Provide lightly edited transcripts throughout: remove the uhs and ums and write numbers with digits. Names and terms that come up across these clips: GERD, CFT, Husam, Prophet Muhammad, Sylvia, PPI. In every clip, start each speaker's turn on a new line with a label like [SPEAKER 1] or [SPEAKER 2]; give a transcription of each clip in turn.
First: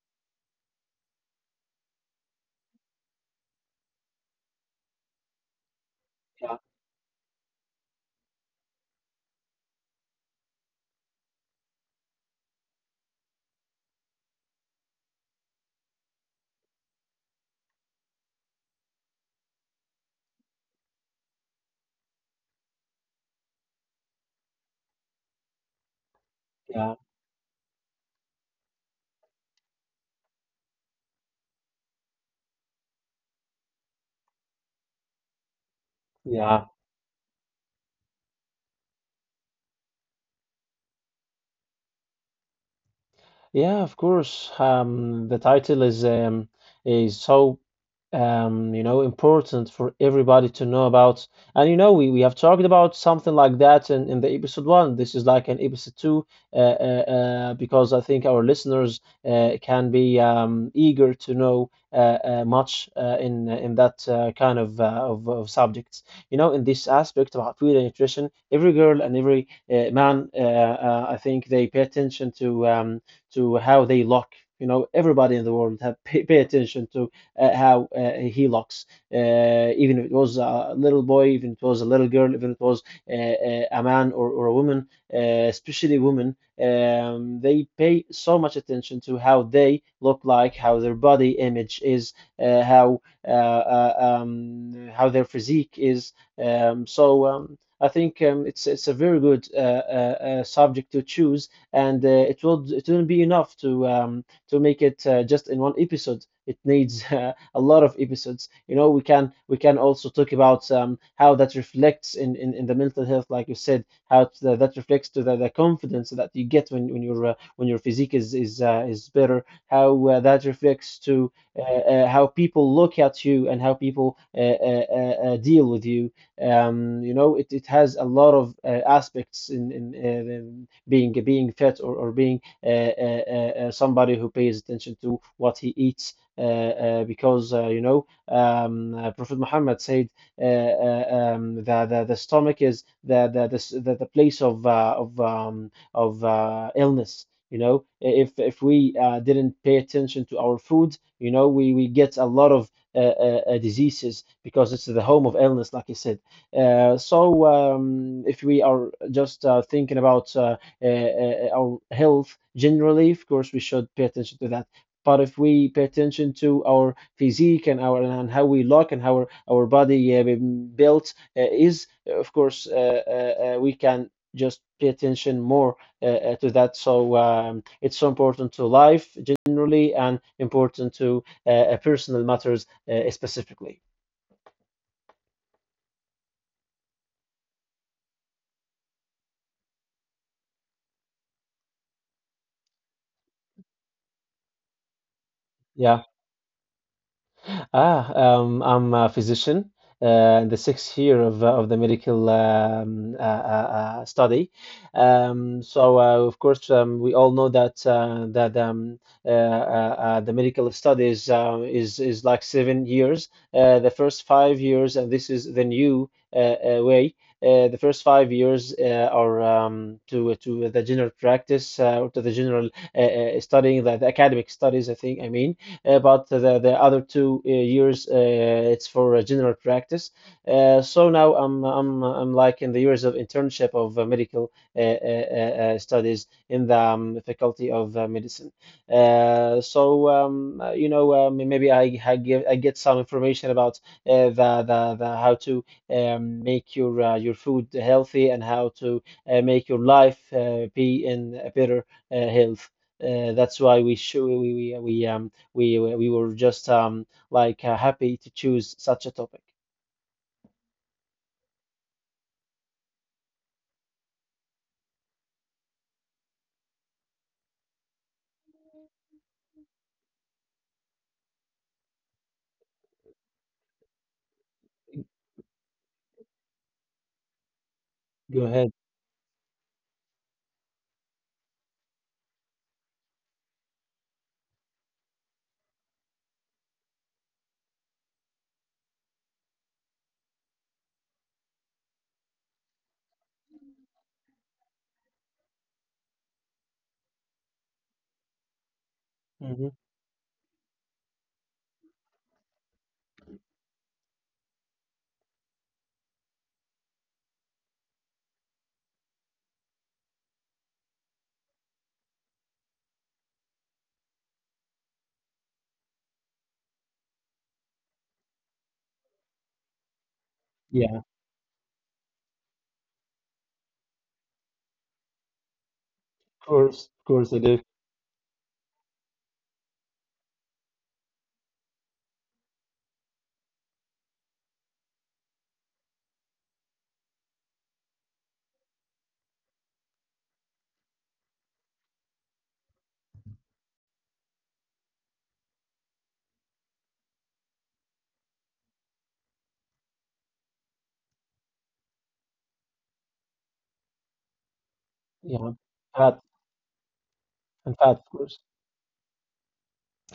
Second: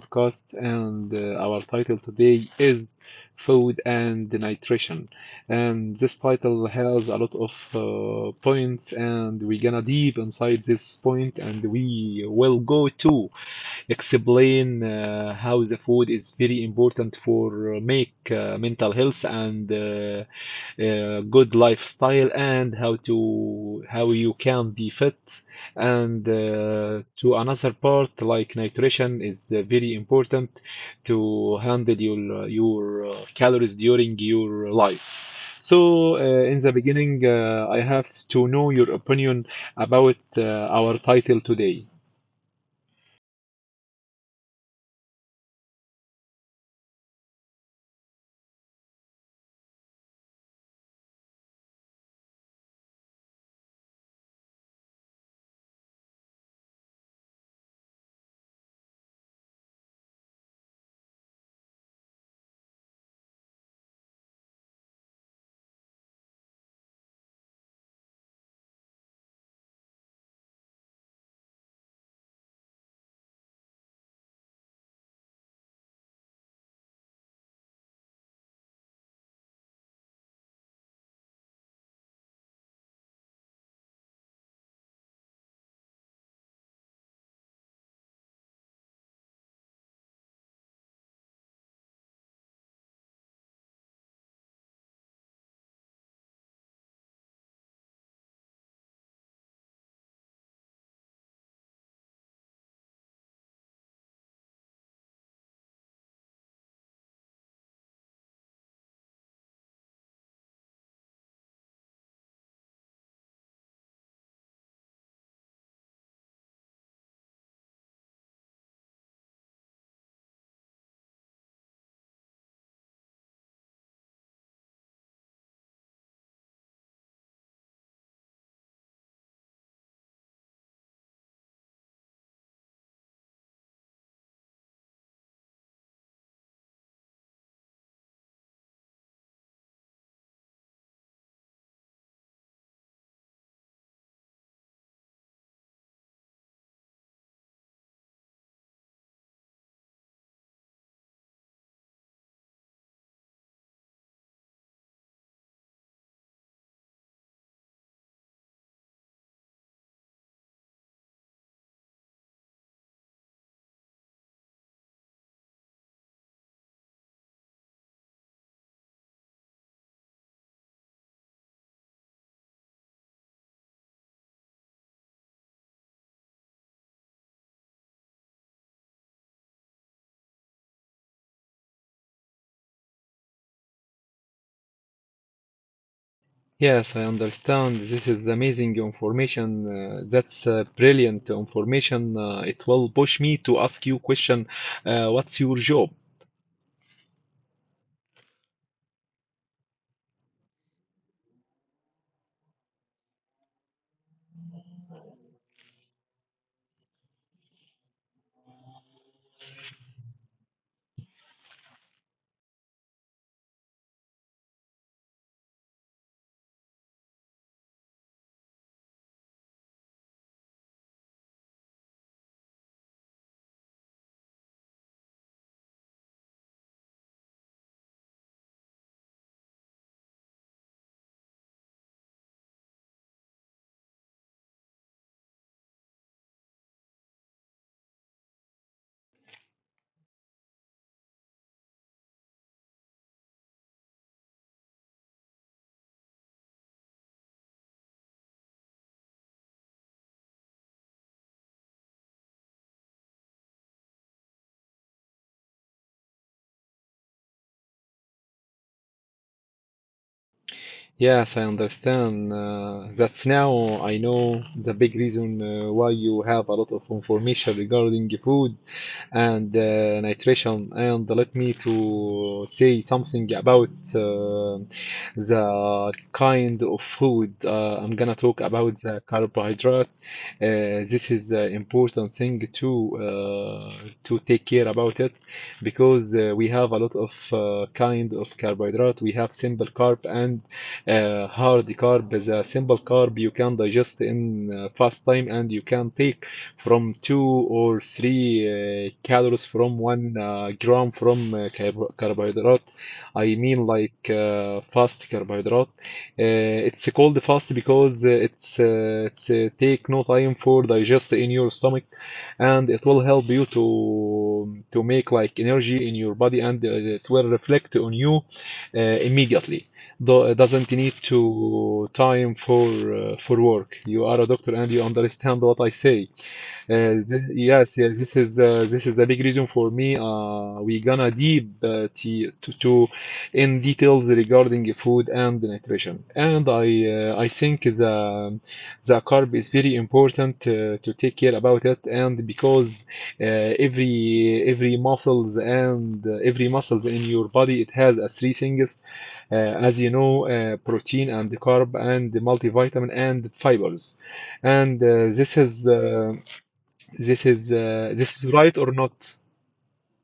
[SPEAKER 1] podcast, and our title today is food and nutrition. And this
[SPEAKER 2] yeah,
[SPEAKER 1] title has a lot of points, and we're gonna deep inside this point, and we will go to. Explain how the food is very important for make mental health and good lifestyle and how to how you can be fit and
[SPEAKER 2] yeah,
[SPEAKER 1] to another part like nutrition is very important to handle your your calories during your life so
[SPEAKER 2] yeah.
[SPEAKER 1] in the beginning I have to know your opinion about our title today.
[SPEAKER 2] Yeah, of course. The title is so important for everybody to know about. And you know, we have talked about something like that in the episode one. This is like an episode two because I think our listeners can be eager to know much in that kind of, of subjects. You know, in this aspect about food and nutrition, every girl and every man, I think they pay attention to. To how they lock. You know, everybody in the world have pay attention to how he looks. Uh, Even if it was a little boy, even if it was a little girl, even if it was a man or a woman, especially women, they pay so much attention to how they look like, how their body image is, uh, how how their physique is. I think it's a very good subject to choose and it will it won't be enough to make it just in one episode. It needs a lot of episodes. You know, we can also talk about how that reflects in the mental health, like you said, how that that reflects to the confidence that you get when your physique is better. How that reflects to how people look at you and how people deal with you you know it has a lot of aspects in being fit or being somebody who pays attention to what he eats because Prophet Muhammad said the stomach is the place of of illness. You know, if we didn't pay attention to our food, you know, we get a lot of diseases because it's the home of illness, like I said. So, if we are just thinking about our health generally, of course, we should pay attention to that. But if we pay attention to our physique and our and how we look and how our body built is, of course, we can just pay attention more to that. So it's so important to life generally and important to personal matters specifically.
[SPEAKER 1] Yes, I understand. This is amazing information. That's brilliant information. It will push me to ask you question, what's your
[SPEAKER 2] Yeah.
[SPEAKER 1] job?
[SPEAKER 2] I'm a physician in the sixth year of the medical study. Of course, we all know that the medical studies is like 7 years. The first 5 years, and this is the new uh, way. The first 5 years are to the general practice or to the general studying the academic studies, I think I mean. But the other two years it's for general practice. So now I'm like in the years of internship of medical studies in the faculty of medicine. You know, maybe I get some information about the how to make your food healthy and how to make your life be in a better health. That's why we should we were just like happy to choose such a topic.
[SPEAKER 1] Yes, I understand. That's now I know the big reason why you have a lot of information regarding food and nutrition. And let me to say something about the kind of food. I'm gonna
[SPEAKER 2] Go
[SPEAKER 1] talk
[SPEAKER 2] ahead.
[SPEAKER 1] about the carbohydrate. This is an important thing uh, to take care about it because we have a lot of kind of carbohydrate. We have simple carb and hard carb is a simple carb you can digest in fast time and you can take from two or three calories
[SPEAKER 2] Hmm.
[SPEAKER 1] from one gram from carbohydrate. I mean like fast carbohydrate. It's called fast because it's take no time for digest in your stomach and it will help you to make like energy in your body and it will reflect on you immediately doesn't
[SPEAKER 2] Yeah,
[SPEAKER 1] need to time for work. You are a doctor and you understand what I say.
[SPEAKER 2] of course I do.
[SPEAKER 1] Yes, yes, this is a big reason for me. We gonna deep to in details regarding food and nutrition. And I think the carb is very important to take care about it. And because uh, every muscles and every muscles in your body it has a three things as you know, protein and carb and multivitamin and fibers. And
[SPEAKER 2] Yeah, fat and fat, of
[SPEAKER 1] this
[SPEAKER 2] course.
[SPEAKER 1] is right or not?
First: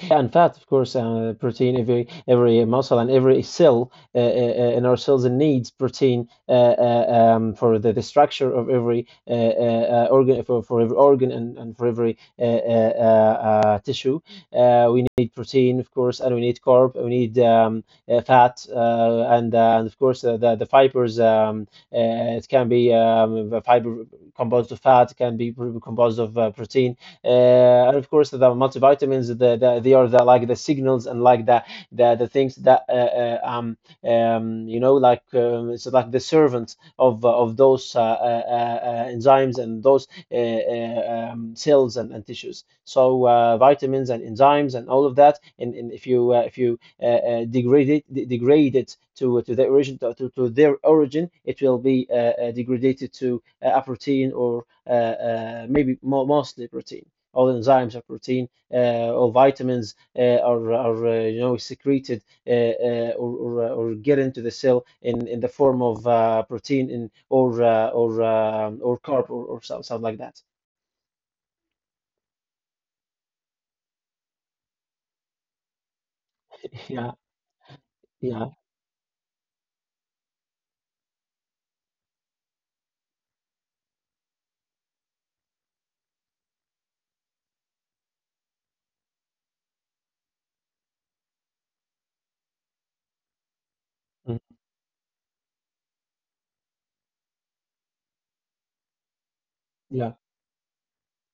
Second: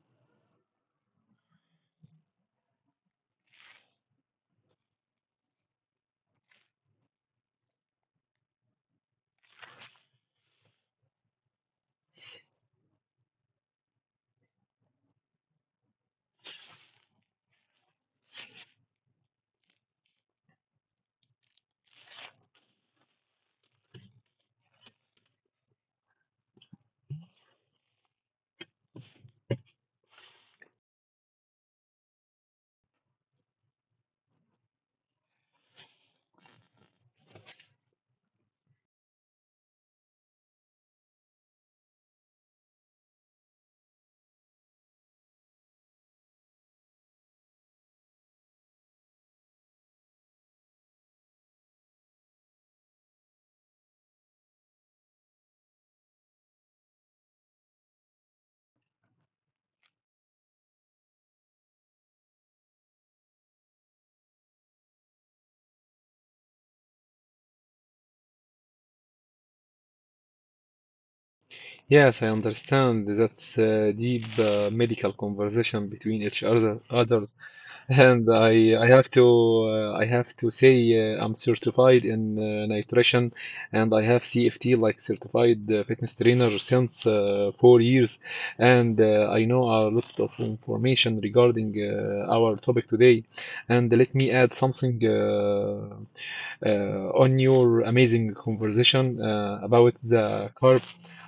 [SPEAKER 2] Yeah, and fat, of course, protein. Every muscle and every cell in our cells needs protein for the structure of every organ, for every organ and for every tissue. We need protein, of course, and we need carb, we need fat, and of course the fibers. It can be the fiber composed of fat, it can be composed of protein and of course the multivitamins, the, they are the like the signals and like the things that you know, like it's like the servants of those enzymes and those cells and tissues, so vitamins and enzymes and all of that, and if you degrade it, degrade it to their origin, their origin, it will be degraded to a protein or maybe mo mostly protein. All enzymes or protein or vitamins are you know, secreted or get into the cell in the form of protein or or carb or so, something like that.
[SPEAKER 1] Yes, I understand. That's deep medical conversation between each other
[SPEAKER 2] Yeah,
[SPEAKER 1] others. And
[SPEAKER 2] yeah,
[SPEAKER 1] I have to I have to say I'm certified in nutrition and I have CFT like certified fitness trainer since 4 years and I know a lot of information regarding our topic today and let me
[SPEAKER 2] Mm.
[SPEAKER 1] add something on your amazing conversation about
[SPEAKER 2] yeah,
[SPEAKER 1] the carb.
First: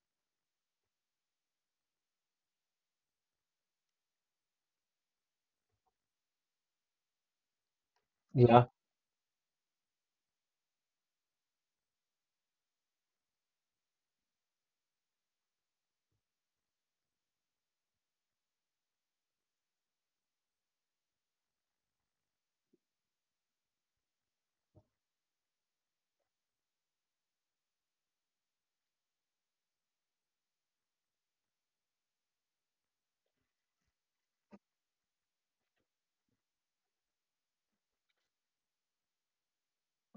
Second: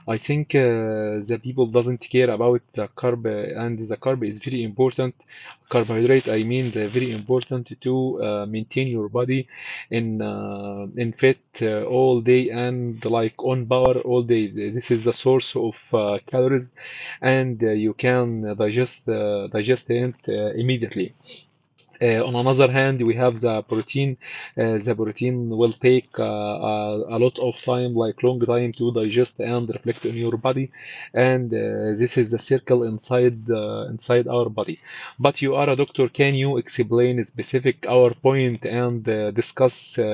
[SPEAKER 1] I think the people doesn't care about the carb, and the carb is very important. Carbohydrate, I mean, they're very important to
[SPEAKER 2] yeah,
[SPEAKER 1] maintain your body in fit all day and like on power all day. This is the source of calories, and you can digest digest it immediately. On another hand, we have the protein. The protein will take a lot of time, like long time, to digest and reflect in your body. And this is the circle inside our body. But you are a doctor. Can you explain specific our point and discuss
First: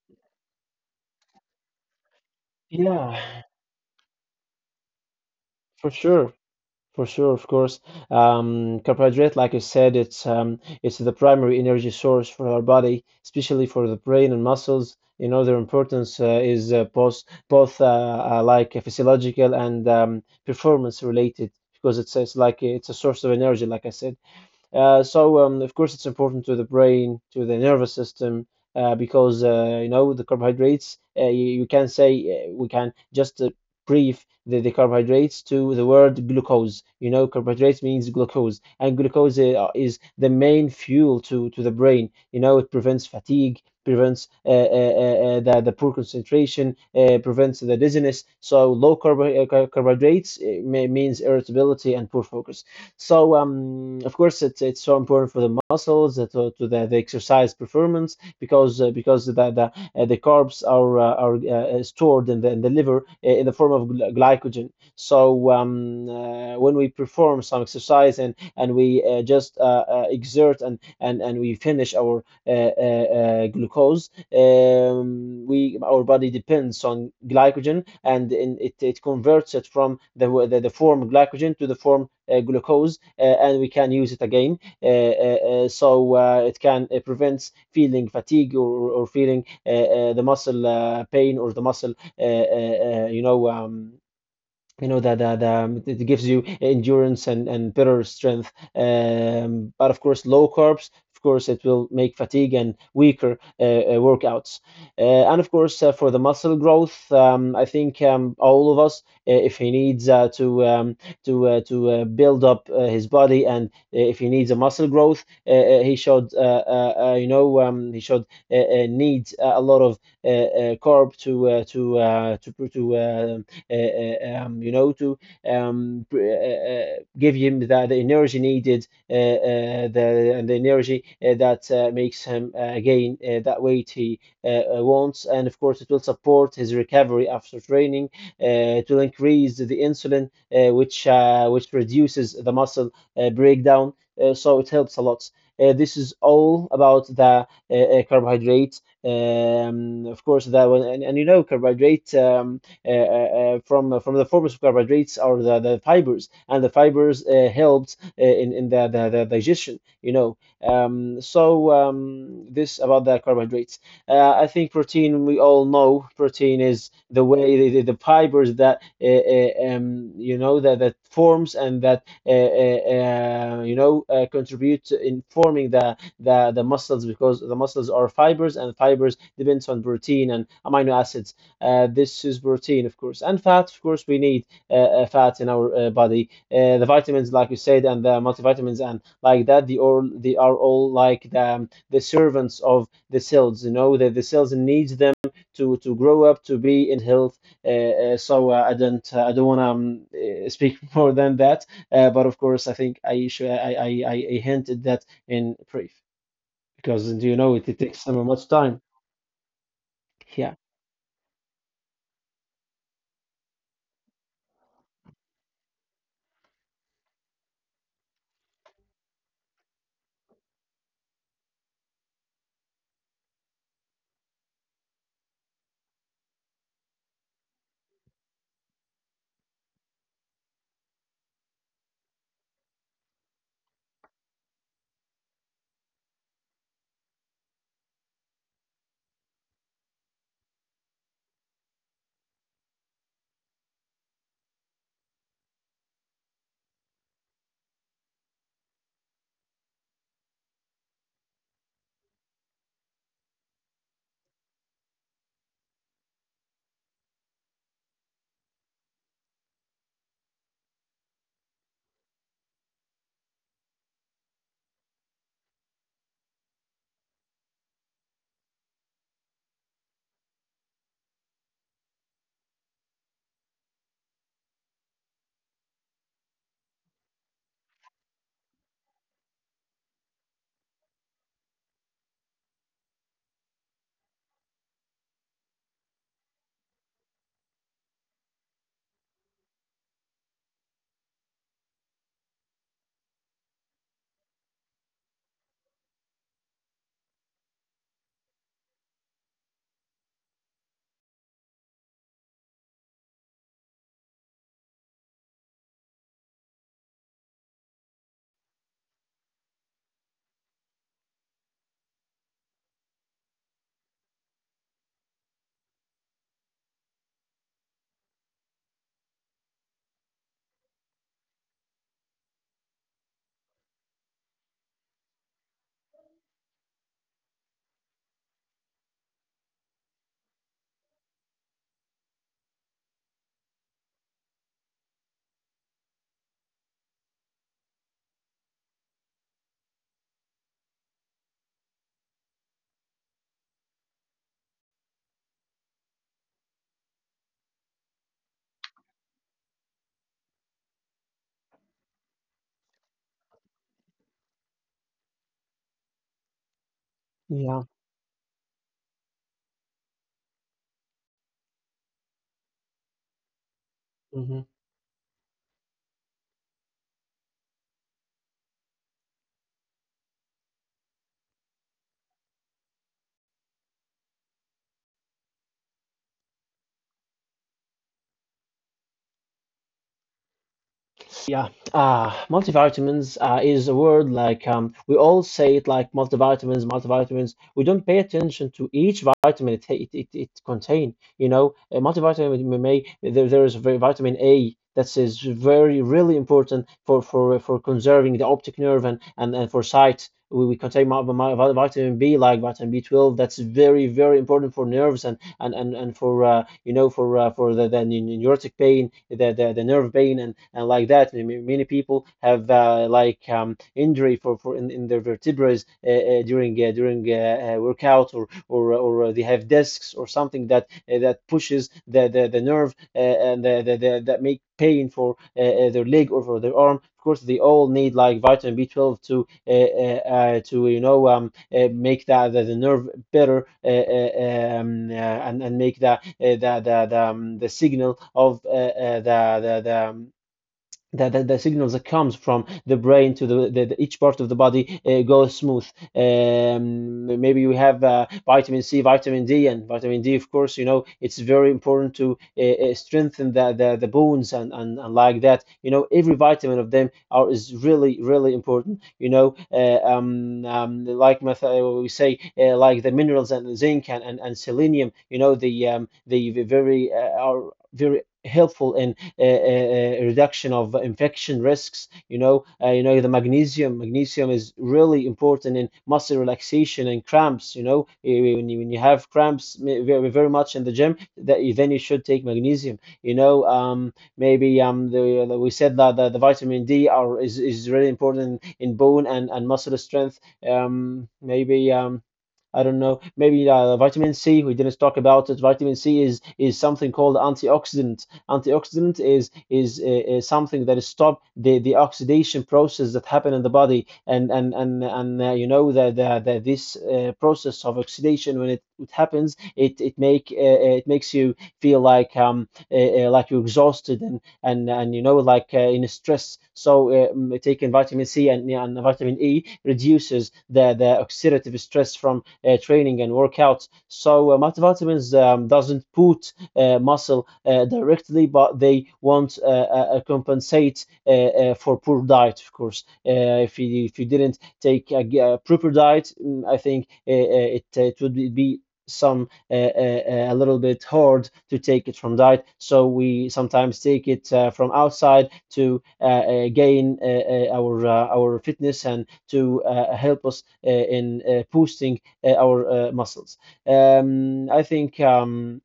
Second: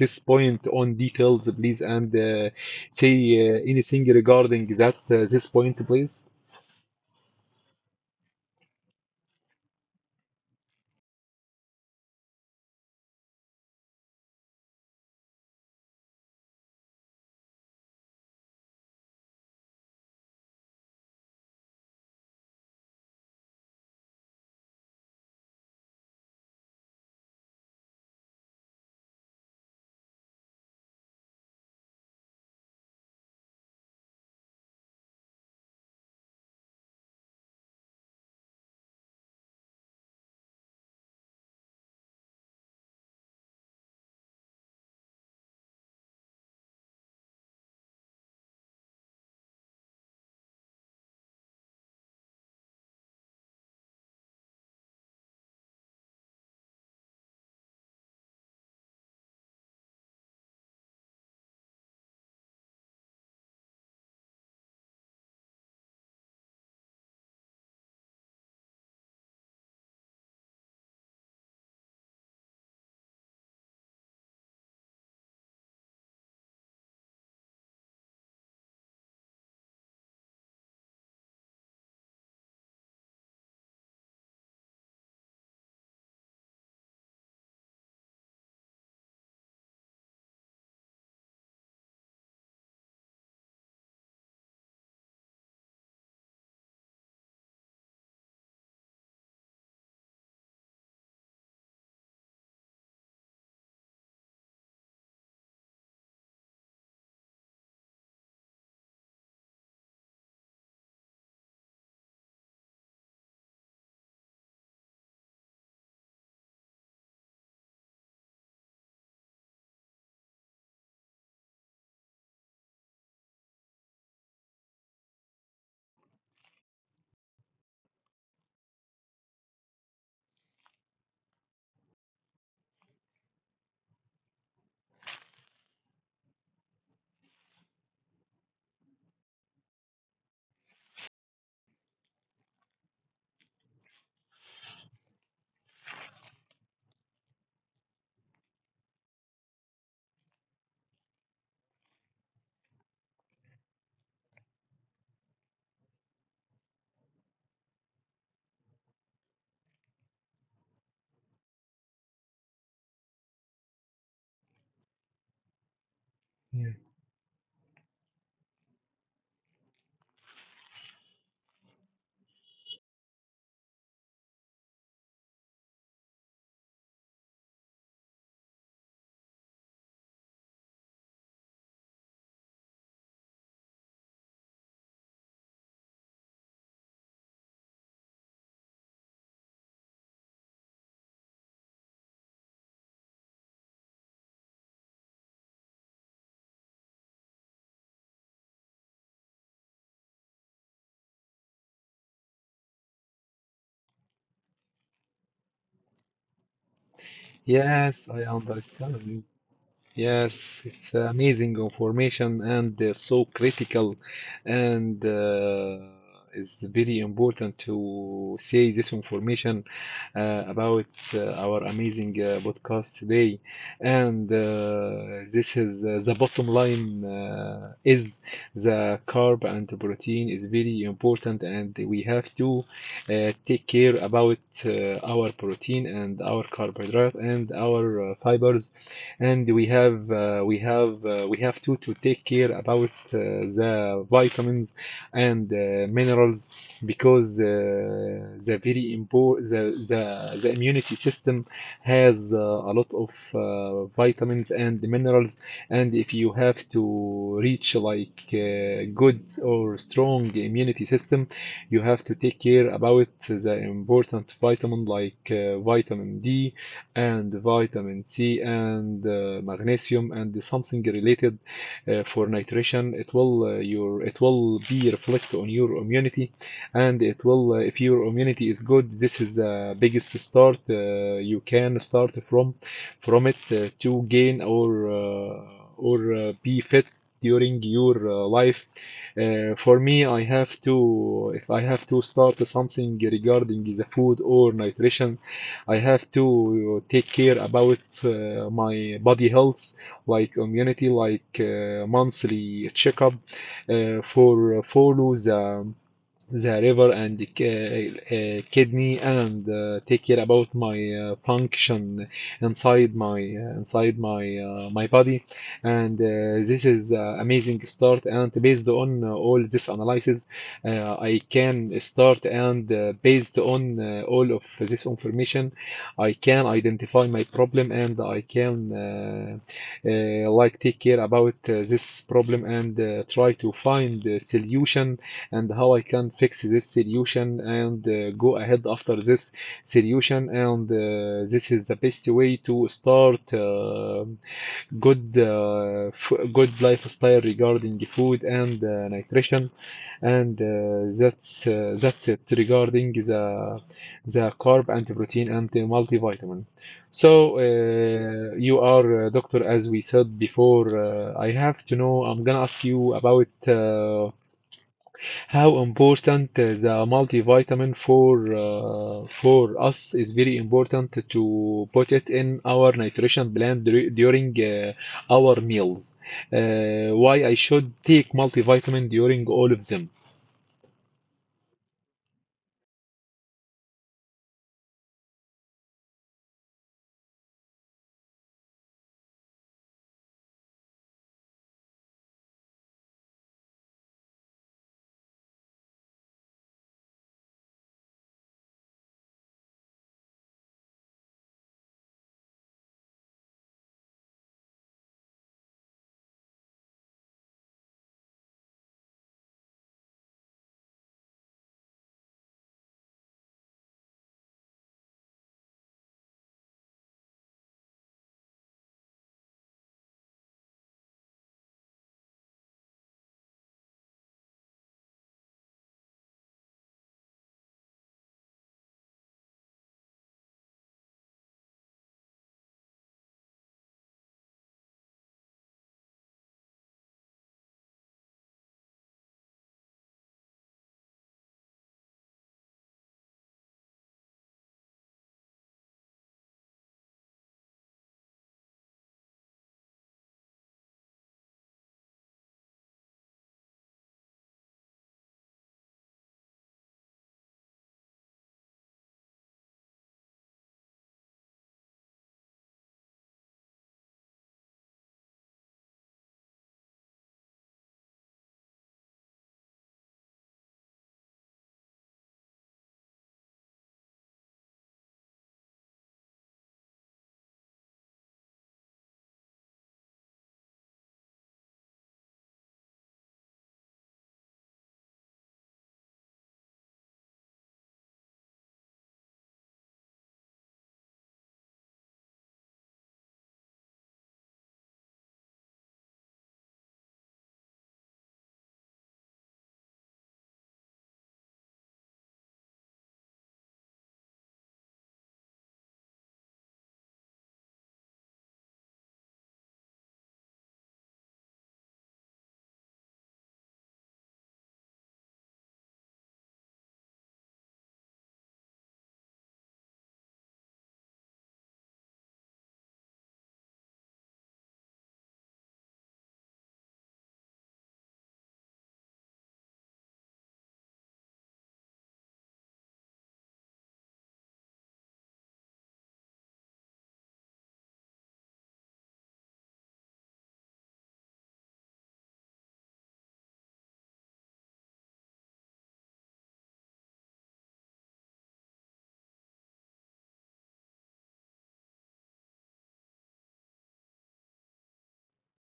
[SPEAKER 1] this point on details, please, and say
[SPEAKER 2] yeah,
[SPEAKER 1] anything regarding that this point,
[SPEAKER 2] for
[SPEAKER 1] please?
[SPEAKER 2] sure, for sure, of course. Carbohydrate, like I said, it's the primary energy source for our body, especially for the brain and muscles. You know, their importance is both like physiological and performance related, because it's like it's a source of energy, like I said. Of course, it's important to the brain, to the nervous system, because you know, the carbohydrates. You can say we can just brief the carbohydrates to the word glucose. You know, carbohydrates means glucose, and glucose is the main fuel to the brain. You know, it prevents fatigue, prevents the poor concentration, prevents the dizziness. So low carb carbohydrates means irritability and poor focus. So of course, it's so important for the muscles, to the exercise performance, because the carbs are stored in the liver in the form of glycogen. So when we perform some exercise and we just exert and we finish our glucose, we our body depends on glycogen, it converts it from the form glycogen to the form glucose, and we can use it again, so it can prevent feeling fatigue, or feeling the muscle pain or the muscle you know that it gives you endurance and better strength. But of course, low carbs. Of course, it will make fatigue and weaker workouts. And of course, for the muscle growth, I think all of us, if he needs to build up his body, and if he needs a muscle growth, he should he should need a lot of carb to you know, to give him the energy needed, the energy that makes him gain that weight he wants, and of course it will support his recovery after training. It will increase the insulin, which reduces the muscle breakdown, so it helps a lot. This is all about the carbohydrates. Of course, that one, and you know, carbohydrate. From the forms of carbohydrates or the fibers, and the fibers helped the digestion. You know, this about the carbohydrates. I think protein. We all know protein
[SPEAKER 1] Yeah.
[SPEAKER 2] is the way the fibers that you know that that forms and that you know, contribute to in forming the muscles, because the muscles are fibers and fibers depends on protein and amino acids this is protein, of course, and fat. Of course, we need fat in our body. The vitamins, like you said, and the multivitamins and like that, they are all like the servants of the cells. You know, the cells needs them to grow up to be in health. I don't want to speak more than that. But of course, I think I should I hinted that in brief because it takes
[SPEAKER 1] Yes, I
[SPEAKER 2] so much time.
[SPEAKER 1] understand.
[SPEAKER 2] Yeah.
[SPEAKER 1] Yes, it's amazing information and so critical, and it's very important to say this information about our amazing podcast today. And this is the bottom line is the carb and the protein is very important, and we have to take care about our protein and our carbohydrate and our fibers and we have to take care about the vitamins and minerals because the very important the immunity system has a lot of vitamins and minerals and if you have to reach like good or strong immunity system you have to take care about the important vitamin like vitamin D and vitamin C and magnesium and something related for nutrition. It will your it will be reflect on your immunity, and it will if your immunity is good, this is the biggest start you can start from it to gain or be fit during your life. For me, I have to if I have to start something regarding the food or nutrition. I have to take care about my body health, like immunity, like monthly checkup for follow the river and kidney and take care about my function inside my my body and this is amazing start and based on all this analysis I can start and based on all of this information I can identify my problem and I can like take care about this problem and try to find a solution and how I can fix this solution and go ahead after this solution. And this is the best way to start good uh, f good lifestyle regarding food and nutrition. And that's it regarding the carb and protein and the multivitamin. So,
[SPEAKER 2] Yeah.
[SPEAKER 1] uh, you are a doctor, as we said before. I have to know, I'm gonna ask you about
[SPEAKER 2] Mhm.
[SPEAKER 1] how important the multivitamin for us is very important to put it in our nutrition plan during our meals. Why I should take multivitamin during all of them?
[SPEAKER 2] Yeah, Multivitamins is a word like we all say it like multivitamins, multivitamins. We don't pay attention to each vitamin it contain. You know, a multivitamin may there is a very vitamin A that is very really important for conserving the optic nerve and for sight. We contain vitamin B like vitamin B12 that's very very important for nerves and for you know for the neurotic pain, the nerve pain, and like that. I mean, many people have injury for in their vertebrae during workout or they have discs or something that that pushes the nerve and that make pain for their leg or for their arm. Of course, they all need like vitamin B12 to you know make that the nerve better and make the the signal of the signals that comes from the brain to the- each part of the body goes smooth. Maybe we have vitamin C, vitamin D, and vitamin D, of course, you know, it's very important to strengthen the bones and like that. You know, every vitamin of them are is really, really important. You know, like we say, like the minerals and zinc and selenium, you know, the very are very helpful in reduction of infection risks. You know the magnesium. Magnesium is really important in muscle relaxation and cramps. You know, when you have cramps very, very much in the gym, that then you should take magnesium. You know, maybe we said that the vitamin D are is really important in bone and muscle strength. Maybe I don't know. Maybe vitamin C. We didn't talk about it. Vitamin C is something called antioxidant. Antioxidant is something that stop the oxidation process that happen in the body, and you know that this process of oxidation when it happens, it make it makes you feel like you're exhausted and you know like in stress. So taking vitamin C and vitamin E reduces the oxidative stress from training and workouts. So multivitamins doesn't put muscle directly, but they want compensate for poor diet, of course. If you didn't take a proper diet, I think it would be some a little bit hard to take it from diet, so we sometimes take it from outside to gain our fitness and to help us in boosting our muscles. Um, I think um,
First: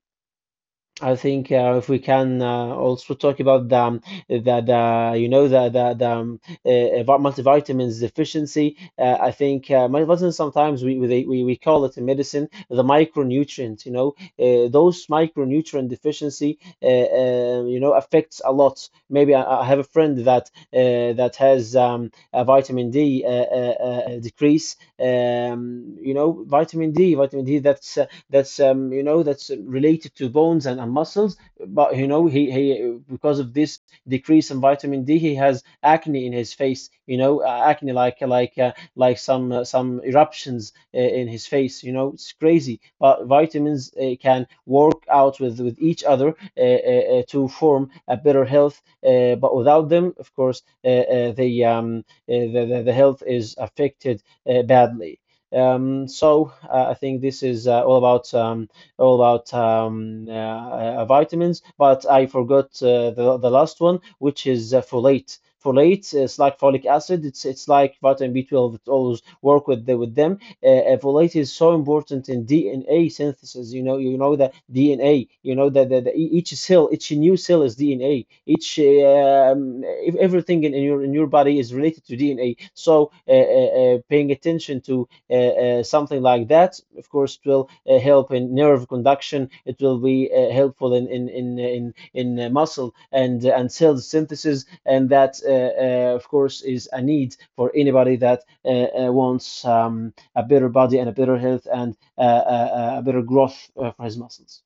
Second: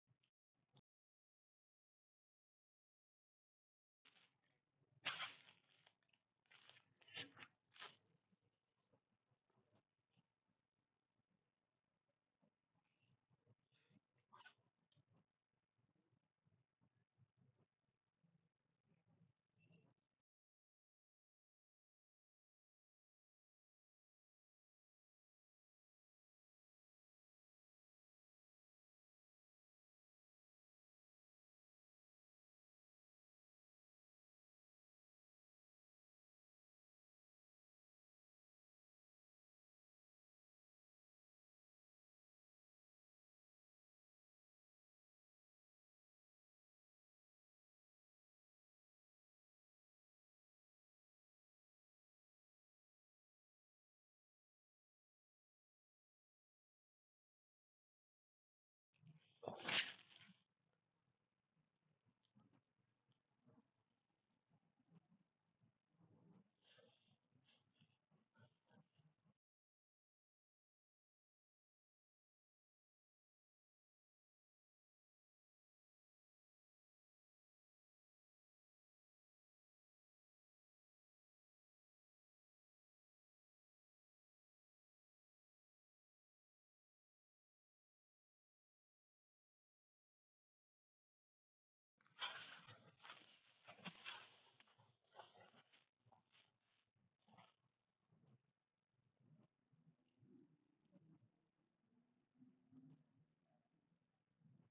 [SPEAKER 2] I think if we can also talk about the you know the multivitamins deficiency. I think multivitamins sometimes we call it in medicine the micronutrient. You know those micronutrient deficiency you know affects a lot. Maybe I have a friend that that has a vitamin D decrease. You know vitamin D that's you know that's related to bones and muscles. But you know he because of this decrease in vitamin D, he has acne in his face. You know acne like some eruptions in his face. You know it's crazy. But vitamins can work out with each other to form a better health. But without them, of course, the health is affected badly. I think this is all about vitamins, but I forgot the last one, which is folate. Folate is like folic acid. It's like vitamin B12. It always work with with them. Folate is so important in DNA synthesis. You know, you know the DNA. You know that each cell, each new cell is DNA. Everything in your body is related to DNA. So paying attention to something like that. Of course, it will help in nerve conduction. It will be helpful in in muscle and cell synthesis, and that of course is a need for anybody that wants a better body and a better health and a better growth for his muscles.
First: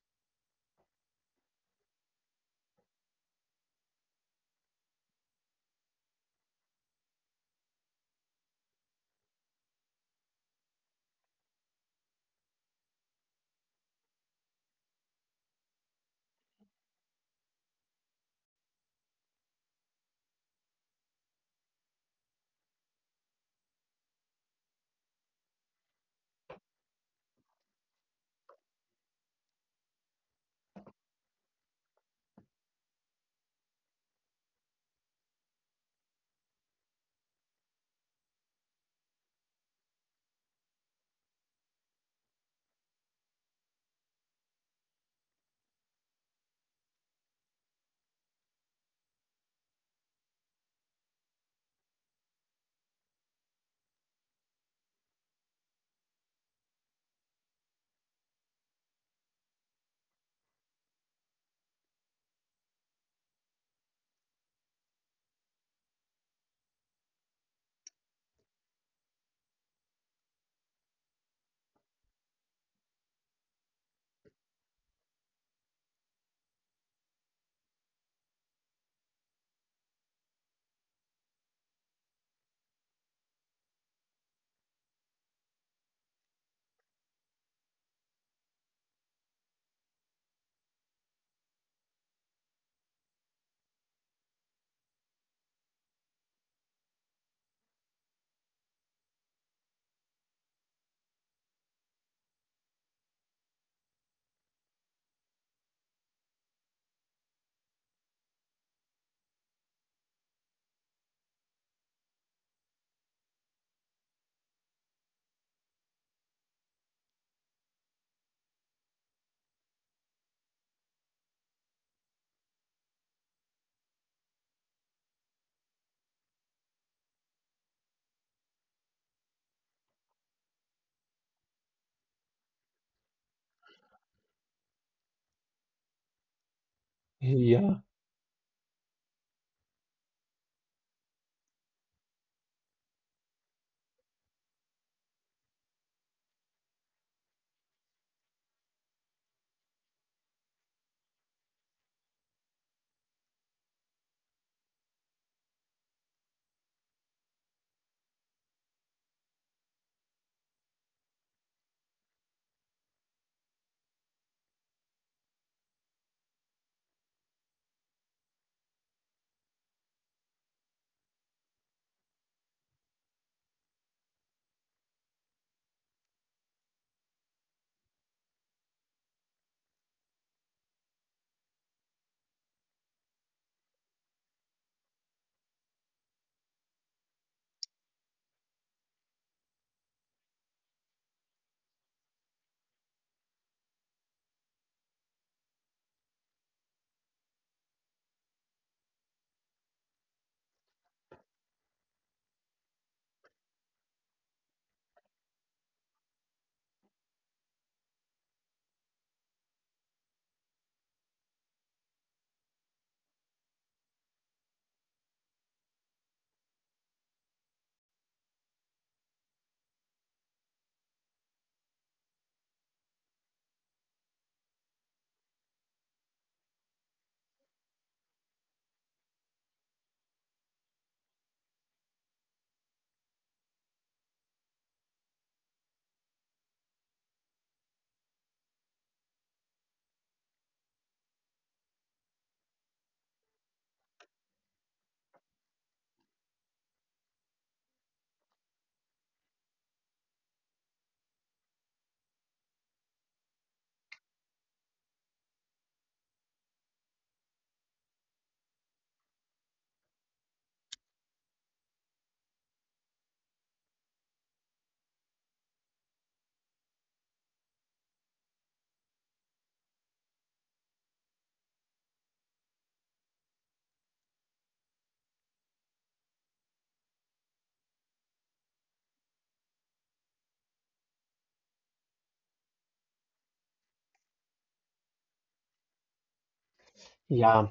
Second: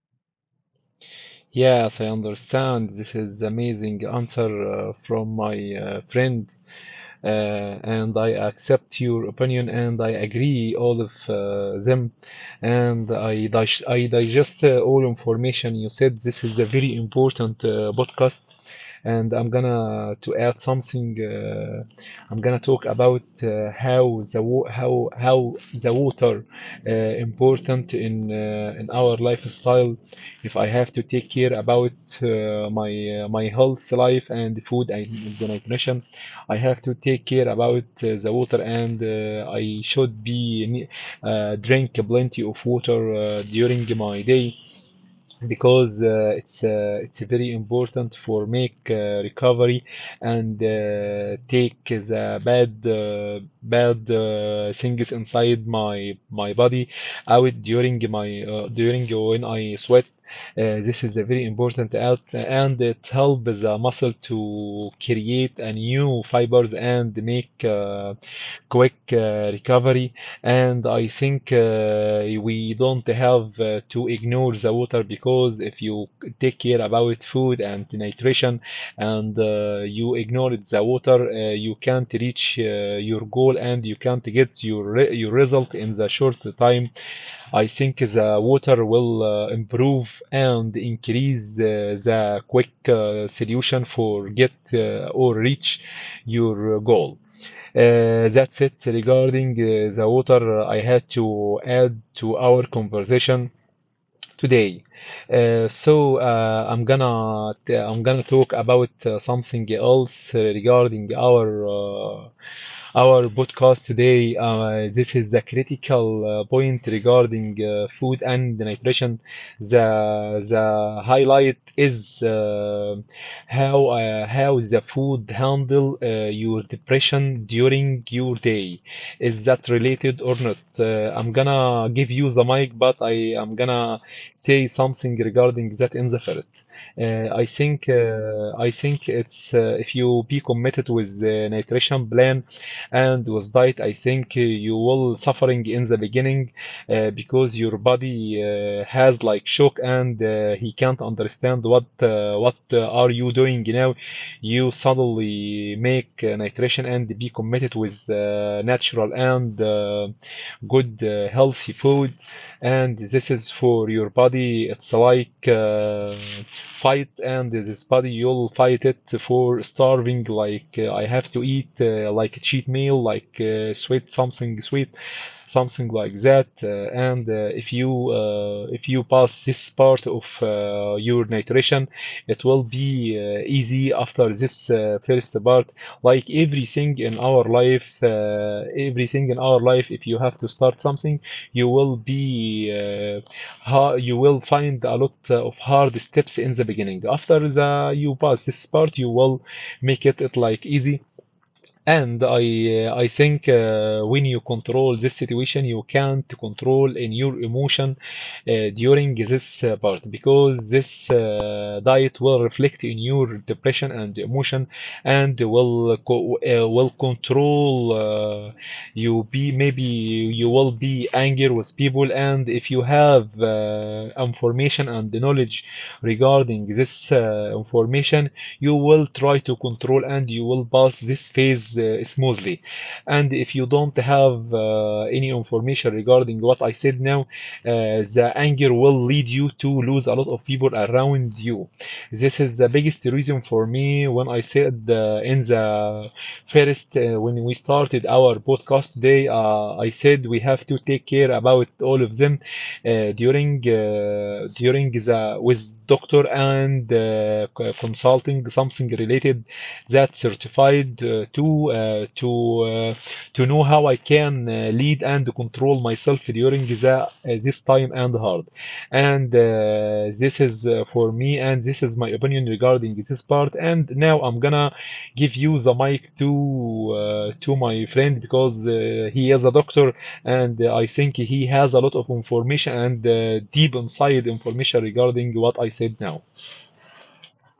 [SPEAKER 1] Yes, I understand. This is amazing answer from my friend. uh, and I accept your opinion and I agree all of them and I digest all information you said. This is a very important podcast and I'm gonna to add something. I'm gonna talk about how the water important in our lifestyle. If I have to take care about uh, my my health life and food and nutrition, I have to take care about the water and I should drink plenty of water during my day because it's very important for make recovery and take the bad things inside my body out during my during when I sweat. This is a very important out and it helps the muscle to create a new fibers and make quick recovery and I think we don't have to ignore the water because if you take care about food and nutrition and you ignore the water, you can't reach your goal and you can't get your result in the short time. I think the water will improve and increase the quick solution for get or reach your goal. That's it regarding the water I had to add to our conversation today. I'm gonna talk about something else regarding our our podcast today. This is the critical point regarding food and nutrition. The highlight is how the food handle your depression during your day. Is that related or not? I'm gonna give you the mic, but I am gonna say something regarding that in the first.
[SPEAKER 2] Yeah.
[SPEAKER 1] I think it's if you be committed with the nutrition plan and with diet, I think you will suffering in the beginning because your body has like shock and he can't understand what are you doing now. You suddenly make nutrition and be committed with natural and good healthy food and this is for your body. It's like fight, and this body you'll fight it for starving. Like I have to eat like a cheat meal, like sweet, something like that. And if you pass this part of your nutrition, it will be easy after this first part. Like everything in our life, everything in our life, if you have to start something you will be ha you will find a lot of hard steps in the beginning. After the you pass this part, you will make it, it like easy. And I think when you control this situation, you can't control in your emotion during this part because this diet will reflect in your depression and emotion and will co will control you be maybe you will be angry with people. And if you have information and knowledge regarding this information, you will try to control, and you will pass this phase smoothly. And if you don't have any information regarding what I said now, the anger will lead you to lose a lot of people around you. This is the biggest reason for me when I said in the first, when we started our podcast today, I said we have to take care about all of them during the with doctor and consulting something related that certified uh, to know how I can lead and control myself during the this time and hard and this is for me, and this is my opinion regarding this part. And now I'm gonna give you the mic to my friend, because he is a doctor, and I think he has a lot of information and deep inside information regarding what I said now.
[SPEAKER 2] Yeah,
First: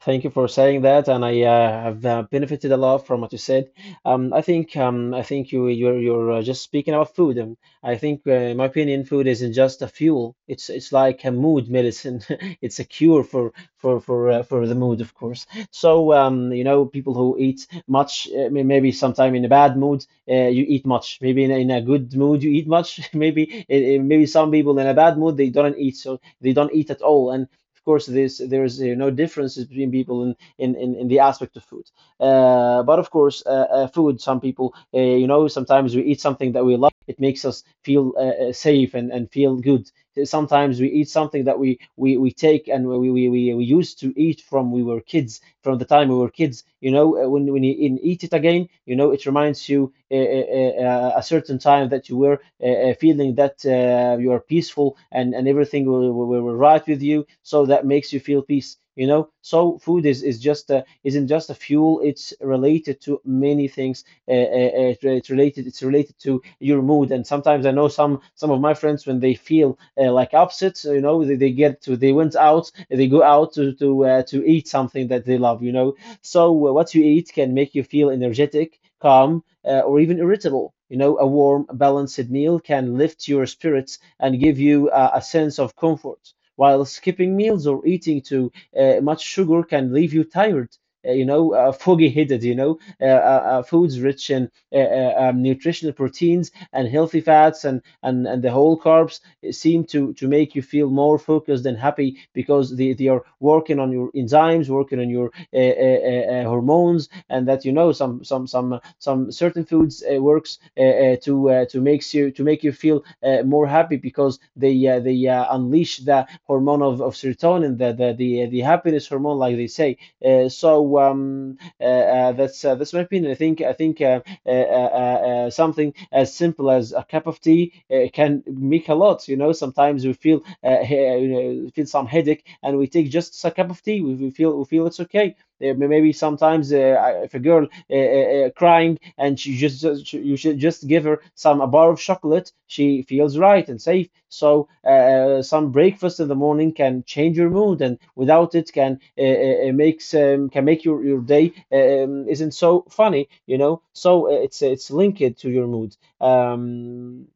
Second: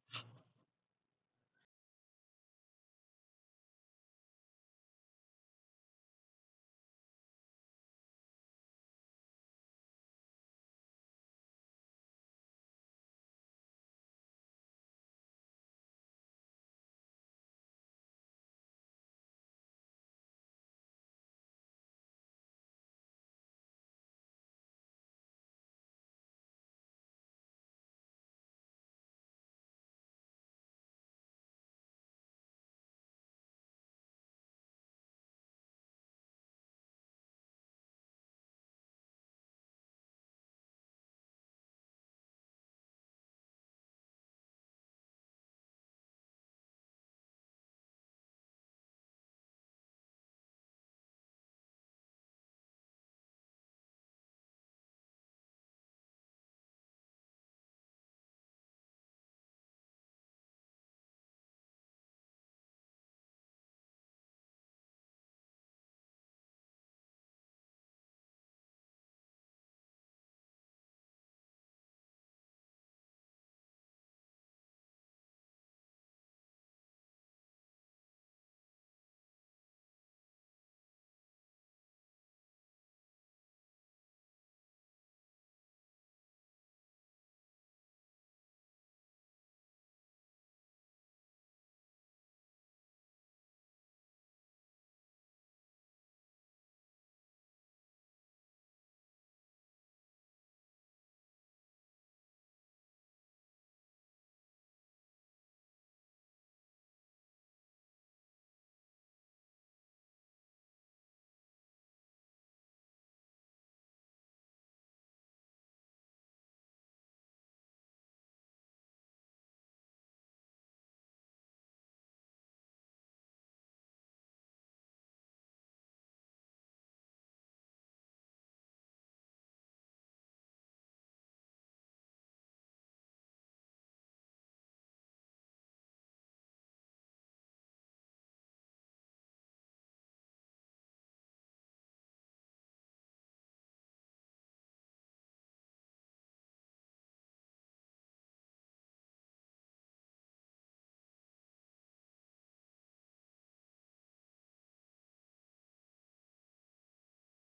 [SPEAKER 2] thank you for saying that, and I have benefited a lot from what you said. I think you're just speaking about food. I think, in my opinion, food isn't just a fuel. It's like a mood medicine. It's a cure for for the mood, of course. So you know, people who eat much, maybe sometime in a bad mood, you eat much. Maybe in in a good mood, you eat much. Maybe maybe some people in a bad mood they don't eat, so they don't eat at all, and of course, there's you know differences between people in in the aspect of food. But of course, food. Some people, you know, sometimes we eat something that we love. It makes us feel safe and feel good. Sometimes we eat something that we take and we used to eat from we were kids from the time we were kids. You know, when you eat it again, you know it reminds you a certain time that you were feeling that you are peaceful, and everything will right with you, so that makes you feel peace. You know, so food is just isn't just a fuel. It's related to many things. It's related to your mood, and sometimes I know some of my friends, when they feel like upset, you know, they get to they went out, they go out to eat something that they love. You know, so what you eat can make you feel energetic, calm, or even irritable. You know, a warm balanced meal can lift your spirits and give you a sense of comfort, while skipping meals or eating too much sugar can leave you tired, you know, foggy headed. You know, foods rich in nutritional proteins and healthy fats, and the whole carbs seem to make you feel more focused and happy, because they are working on your enzymes, working on your hormones, and that you know some certain foods works to make you feel more happy, because they unleash the hormone of serotonin, the happiness hormone, like they say. That's my opinion. I think something as simple as a cup of tea can make a lot. You know, sometimes we feel feel some headache, and we take just a cup of tea. We feel it's okay. Maybe sometimes if a girl crying and you should just give her some a bar of chocolate, she feels right and safe. So some breakfast in the morning can change your mood, and without it can makes can make your day isn't so funny. So it's linked to your mood.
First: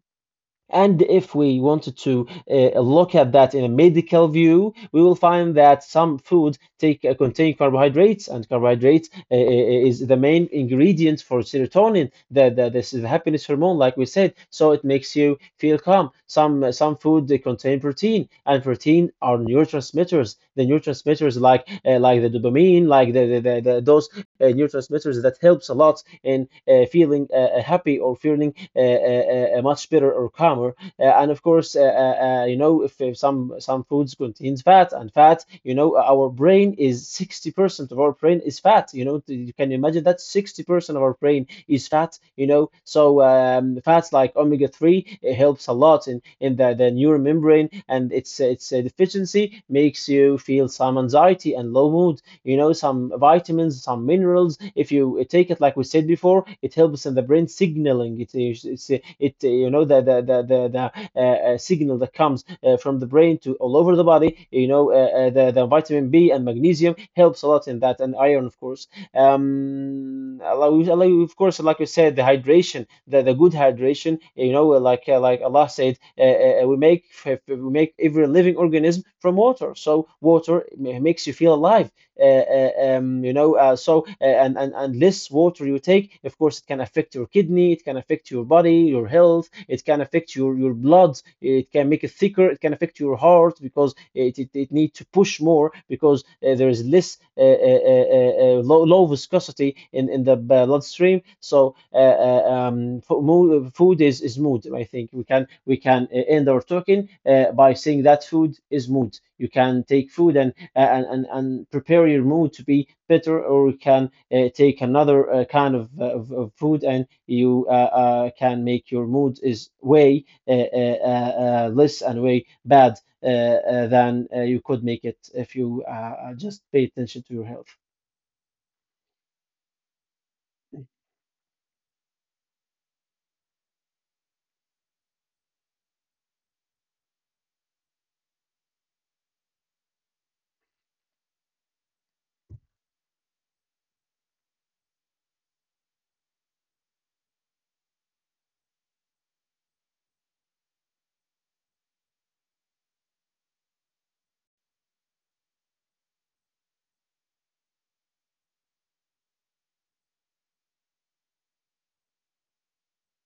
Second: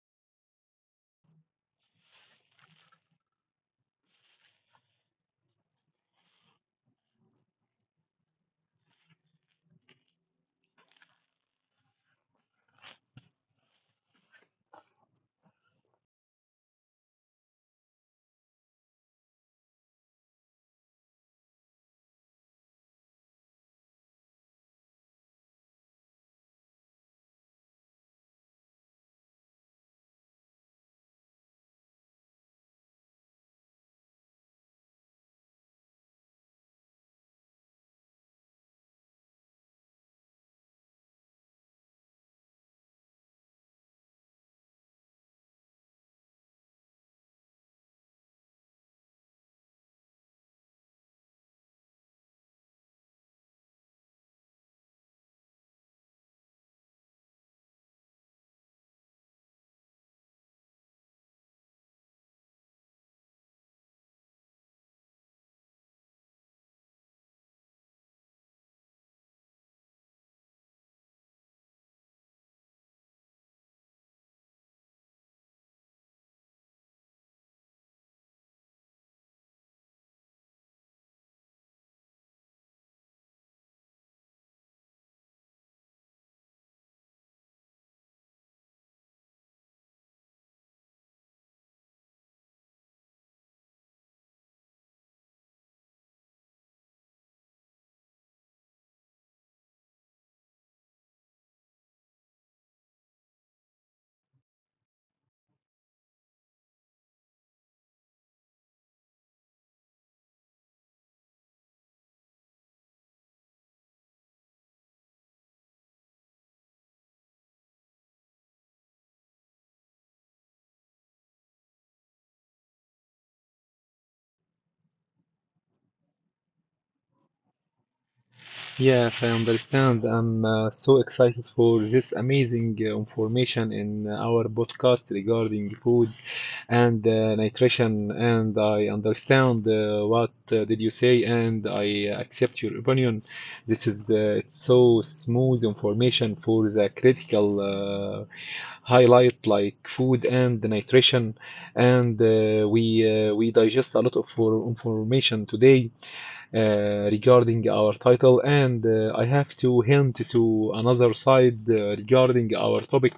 [SPEAKER 2] And if we wanted to look at that in a medical view, we will find that some foods take contain carbohydrates, and carbohydrates is the main ingredient for serotonin. The This is the happiness hormone, like we said. So it makes you feel calm. Some food they contain protein, and protein are neurotransmitters. The neurotransmitters like the dopamine, like the those neurotransmitters that helps a lot in feeling happy or feeling much better or calmer. And of course, if some foods contains fat and fat, you know, our brain is 60% of our brain is fat. You know, you can imagine that 60% of our brain is fat. You know, so fats like omega 3 it helps a lot in the neural membrane, and its deficiency makes you feel some anxiety and low mood. You know, some vitamins, some minerals, if you take it like we said before, it helps in the brain signaling. It is it's, it You know, the signal that comes from the brain to all over the body, you know, the vitamin B and magnesium helps a lot in that, and iron of course. um allow- of course, like we said, the hydration, the good hydration, you know, like Allah said, we make, we make every living organism from water, so water makes you feel alive. uh, uh, so and less water you take, of course, it can affect your kidney, it can affect your body, your health, it can affect your blood, it can make it thicker, it can affect your heart because it needs to push more because there is less low viscosity in the bloodstream. So food is mood. I think we can end our talking by saying that food is mood. You can take food and prepare your mood to be better, or you can take another kind of food, and you can make your mood is way less and way bad than you could make it if you just pay attention to your health.
[SPEAKER 1] Yes, I understand. I'm so excited for this amazing information in our podcast regarding food and nutrition. And I understand what did you say, and I accept your opinion. This is it's so smooth information for the critical highlight like food and the nutrition. And we digest a lot of information today regarding our title, and I have to hint to another side regarding our topic.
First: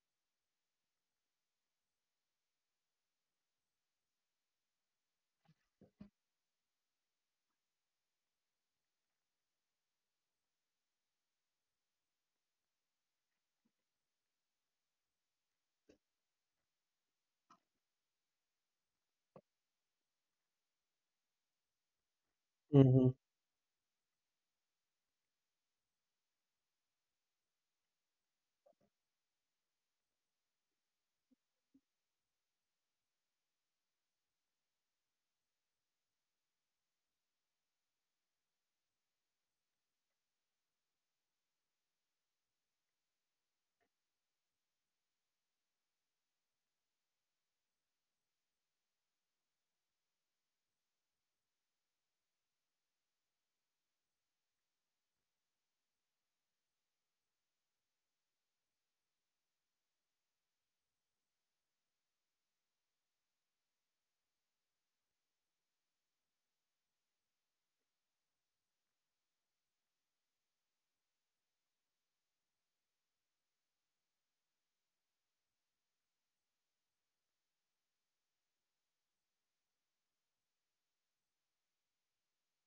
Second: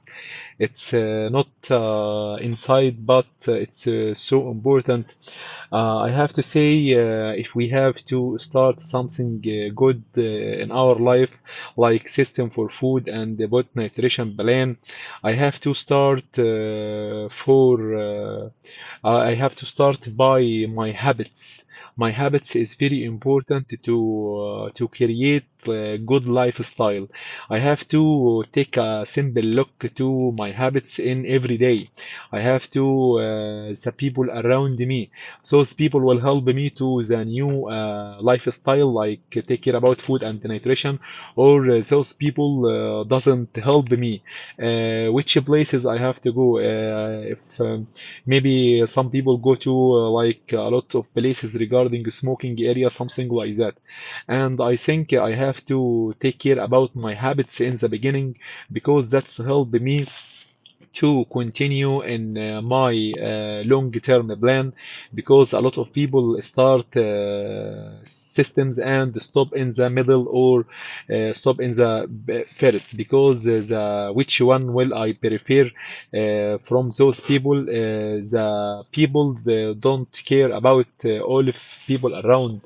[SPEAKER 1] It's not inside, but it's so important. I have to say, if we have to start something good in our life, like system for food and about nutrition plan, I have to start for. I have to start by my habits. My habits is very
[SPEAKER 2] Mhm.
[SPEAKER 1] important to create a good lifestyle. I have to take a simple look to my habits in every day. I have to the people around me. So those people will help me to the new lifestyle, like take care about food and nutrition, or those people doesn't help me. Which places I have to go? If Maybe some people go to like a lot of places regarding smoking area, something like that. And I think I have to take care about my habits in the beginning, because that's helped me to continue in my long-term plan, because a lot of people start systems and stop in the middle, or stop in the first, because the which one will I prefer from those people, the people they don't care about all of people around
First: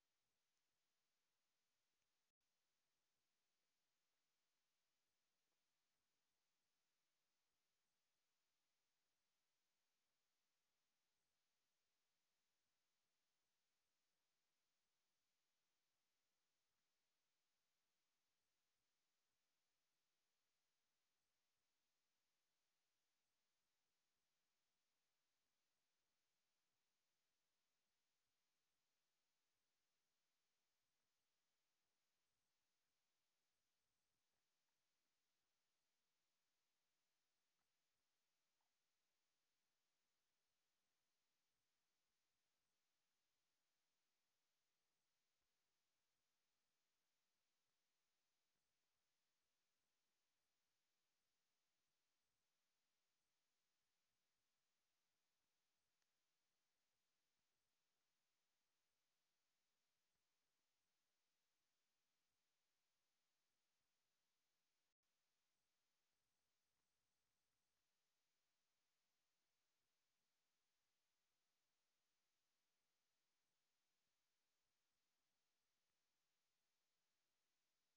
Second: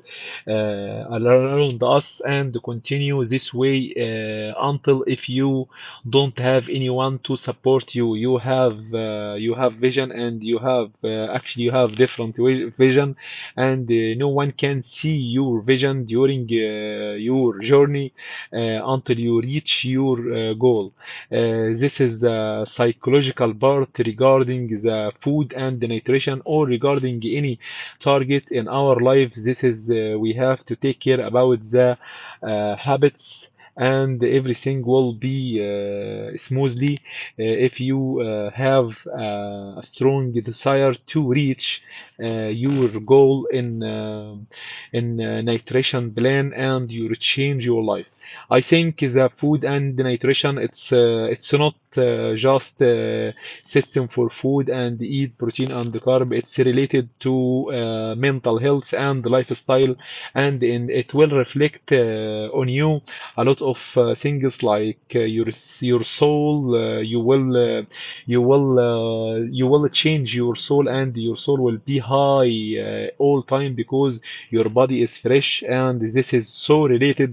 [SPEAKER 1] around us, and continue this way until if you don't have anyone to support you. You have vision, and you have actually you have different vision, and no one can see your vision during your journey uh, until you reach your goal. This is a psychological part regarding the food and the nutrition, or regarding any target in our life. This is we have to take care about the habits, and everything will be smoothly if you have a strong desire to reach uh, your goal in nutrition plan and you change your life. I think the food and nutrition, it's not just system for food and eat protein and carb. It's related to mental health and lifestyle, and in, it will reflect on you a lot of things, like your soul. You will change your soul, and your soul will be high all time, because your body is fresh, and this is so related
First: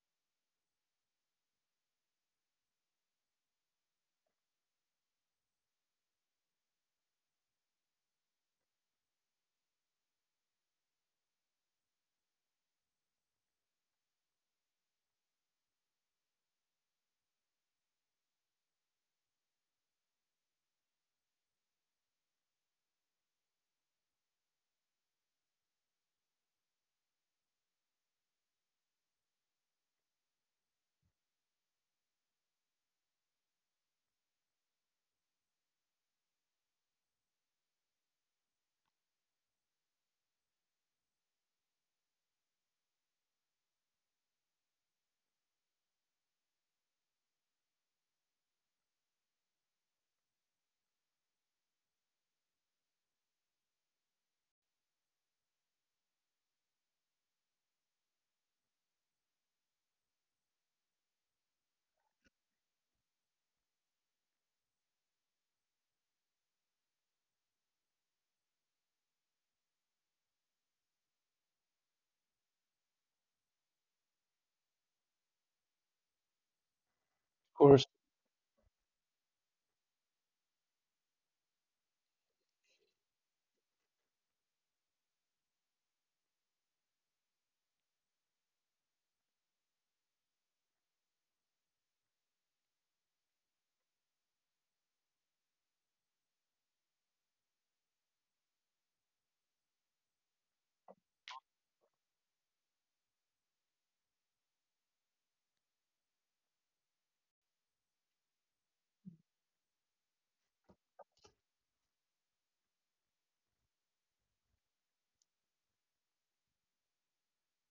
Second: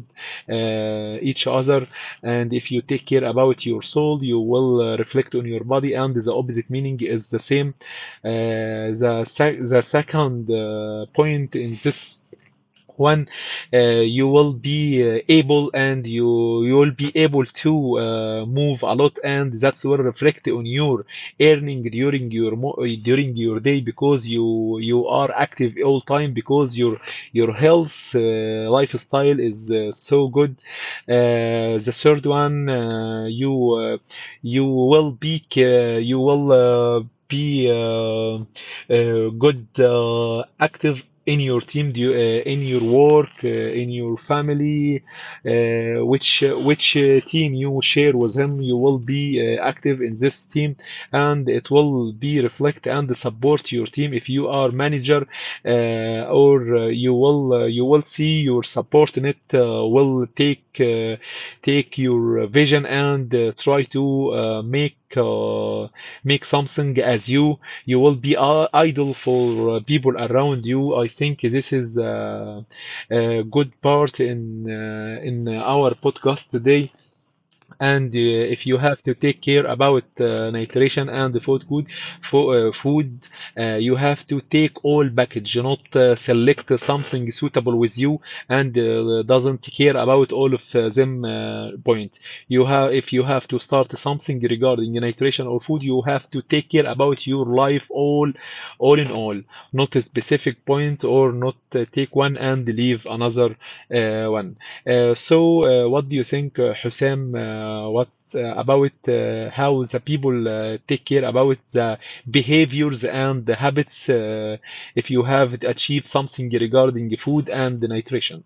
[SPEAKER 1] each other. And if you take care about your soul, you will reflect on your body, and the opposite meaning is the same. Uh, the sec- the second point in this one, you will be able, and you will be able to move a lot, and that's will reflect on your earning during your mo during your day, because you are active all time, because your health lifestyle is so good. The third one, you will be you will be good active in your team, in your work, in your family, which team you share with him, you will be active in this team, and it will be reflect and support your team if you are manager, or you will see your support in it will take take your vision, and try to make make something as you. You will be idle for people around you. I think this is a good part in our podcast today. and
[SPEAKER 2] Of course.
[SPEAKER 1] uh, if you have to take care about nutrition and the food good for food, you have to take all package, not select something suitable with you, and doesn't care about all of them point. You have, if you have to start something regarding nutrition or food, you have to take care about your life all in all, not a specific point, or not take one and leave another one. So, what do you think, Husam? What about how the people take care about the behaviors and the habits, if you have achieved something regarding food and nutrition.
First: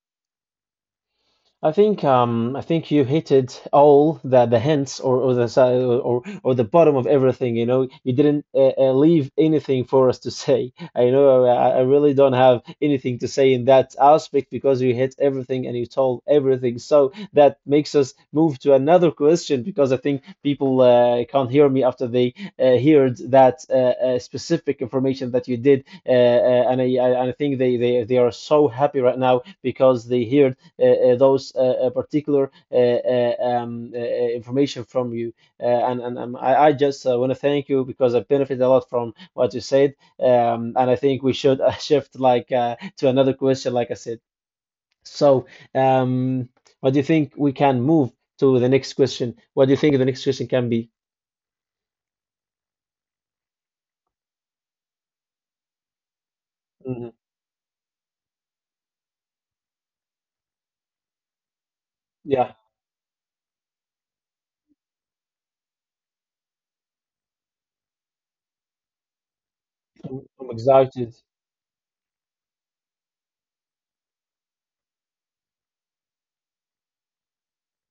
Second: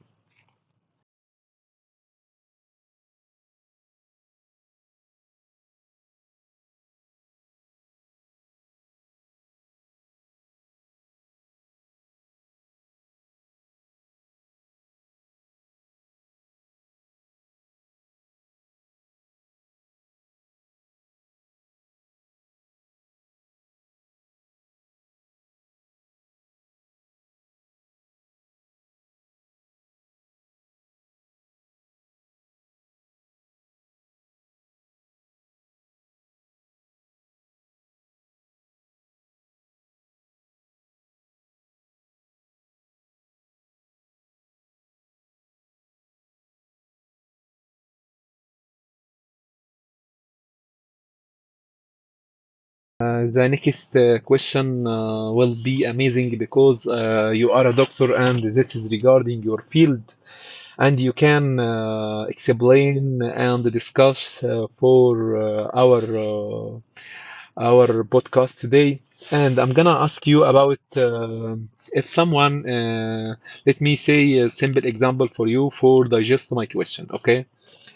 [SPEAKER 2] I think you hit it all, the hints or the bottom of everything. You know, you didn't leave anything for us to say. I know I really don't have anything to say in that aspect because you hit everything and you told everything. So that makes us move to another question because I think people can't hear me after they heard that specific information that you did, and and I think they are so happy right now because they heard those particular information from you. And I just want to thank you because I benefited a lot from what you said. And I think we should shift like to another question, like I said. So, um, what do you think? We can move to the next question. What do you think the next question can be?
[SPEAKER 1] The next question will be amazing, because
[SPEAKER 2] Mhm.
[SPEAKER 1] you are a doctor, and this is regarding your field, and you can
[SPEAKER 2] Yeah,
[SPEAKER 1] explain and discuss for uh, our uh, our podcast today. And I'm gonna ask
[SPEAKER 2] I'm,
[SPEAKER 1] you
[SPEAKER 2] I'm
[SPEAKER 1] about,
[SPEAKER 2] excited.
[SPEAKER 1] um, if someone, let me say a simple example for you for digest my question, okay?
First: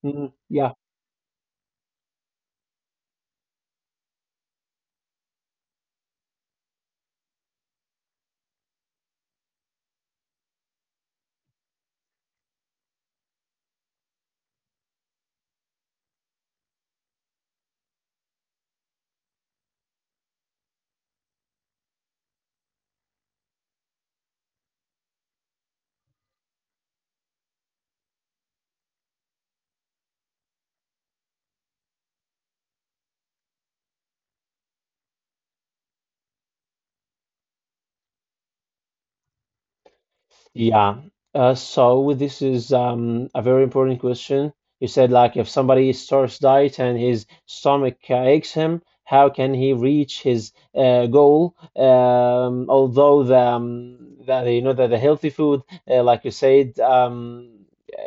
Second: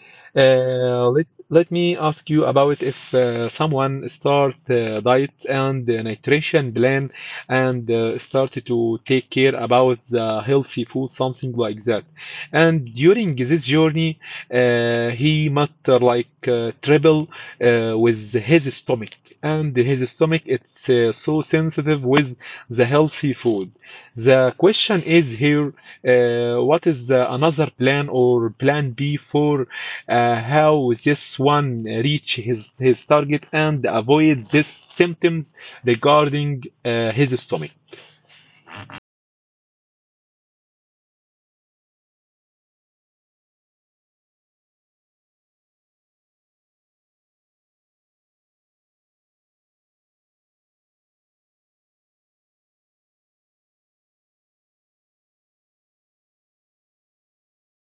[SPEAKER 2] Mhm. Yeah.
[SPEAKER 1] Let me ask you about, if someone start diet and nutrition plan, and start to take care about the healthy food, something like that. And during this journey, he must like travel with his stomach, and his stomach it's so sensitive with the healthy food. The question is here, what is the another plan, or plan B for? How this one reach his target, and avoid these symptoms regarding his stomach.
[SPEAKER 2] Yeah. So this is a very important question. You said, like, if somebody starts diet and his stomach aches him, how can he reach his goal? Although the you know that the healthy food, like you said,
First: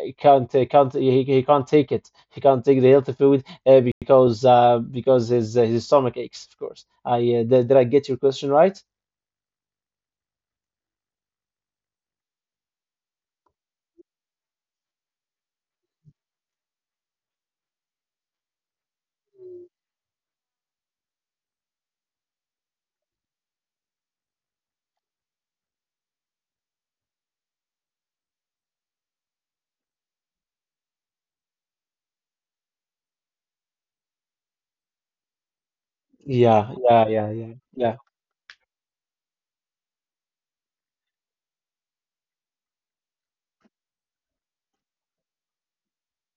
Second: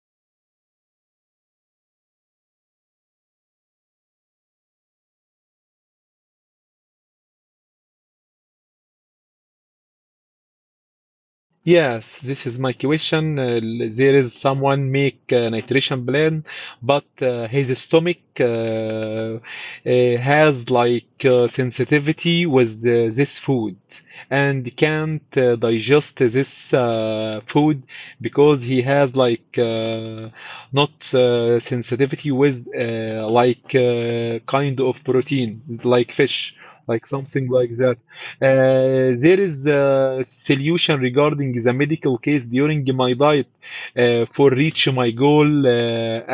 [SPEAKER 2] he can't take it. He can't take the healthy food because his stomach aches, of course. I did I get your question right?
[SPEAKER 1] Yes, this is my question. There is someone make an iteration plan, but his stomach has like sensitivity with this food, and can't digest this food, because he has like not sensitivity with like kind of protein, like fish,
[SPEAKER 2] Yeah, yeah,
[SPEAKER 1] like
[SPEAKER 2] yeah,
[SPEAKER 1] something
[SPEAKER 2] yeah,
[SPEAKER 1] like
[SPEAKER 2] yeah,
[SPEAKER 1] that. There is a solution regarding the medical case during my diet for reach my goal.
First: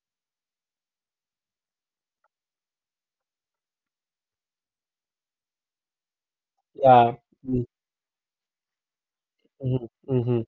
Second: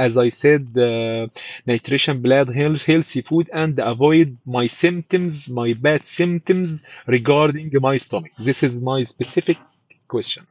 [SPEAKER 1] As I said, nutrition, blood, health, healthy food, and avoid my symptoms, my bad symptoms
[SPEAKER 2] yeah.
[SPEAKER 1] regarding my stomach. This is my specific
[SPEAKER 2] Mhm, mhm.
[SPEAKER 1] question.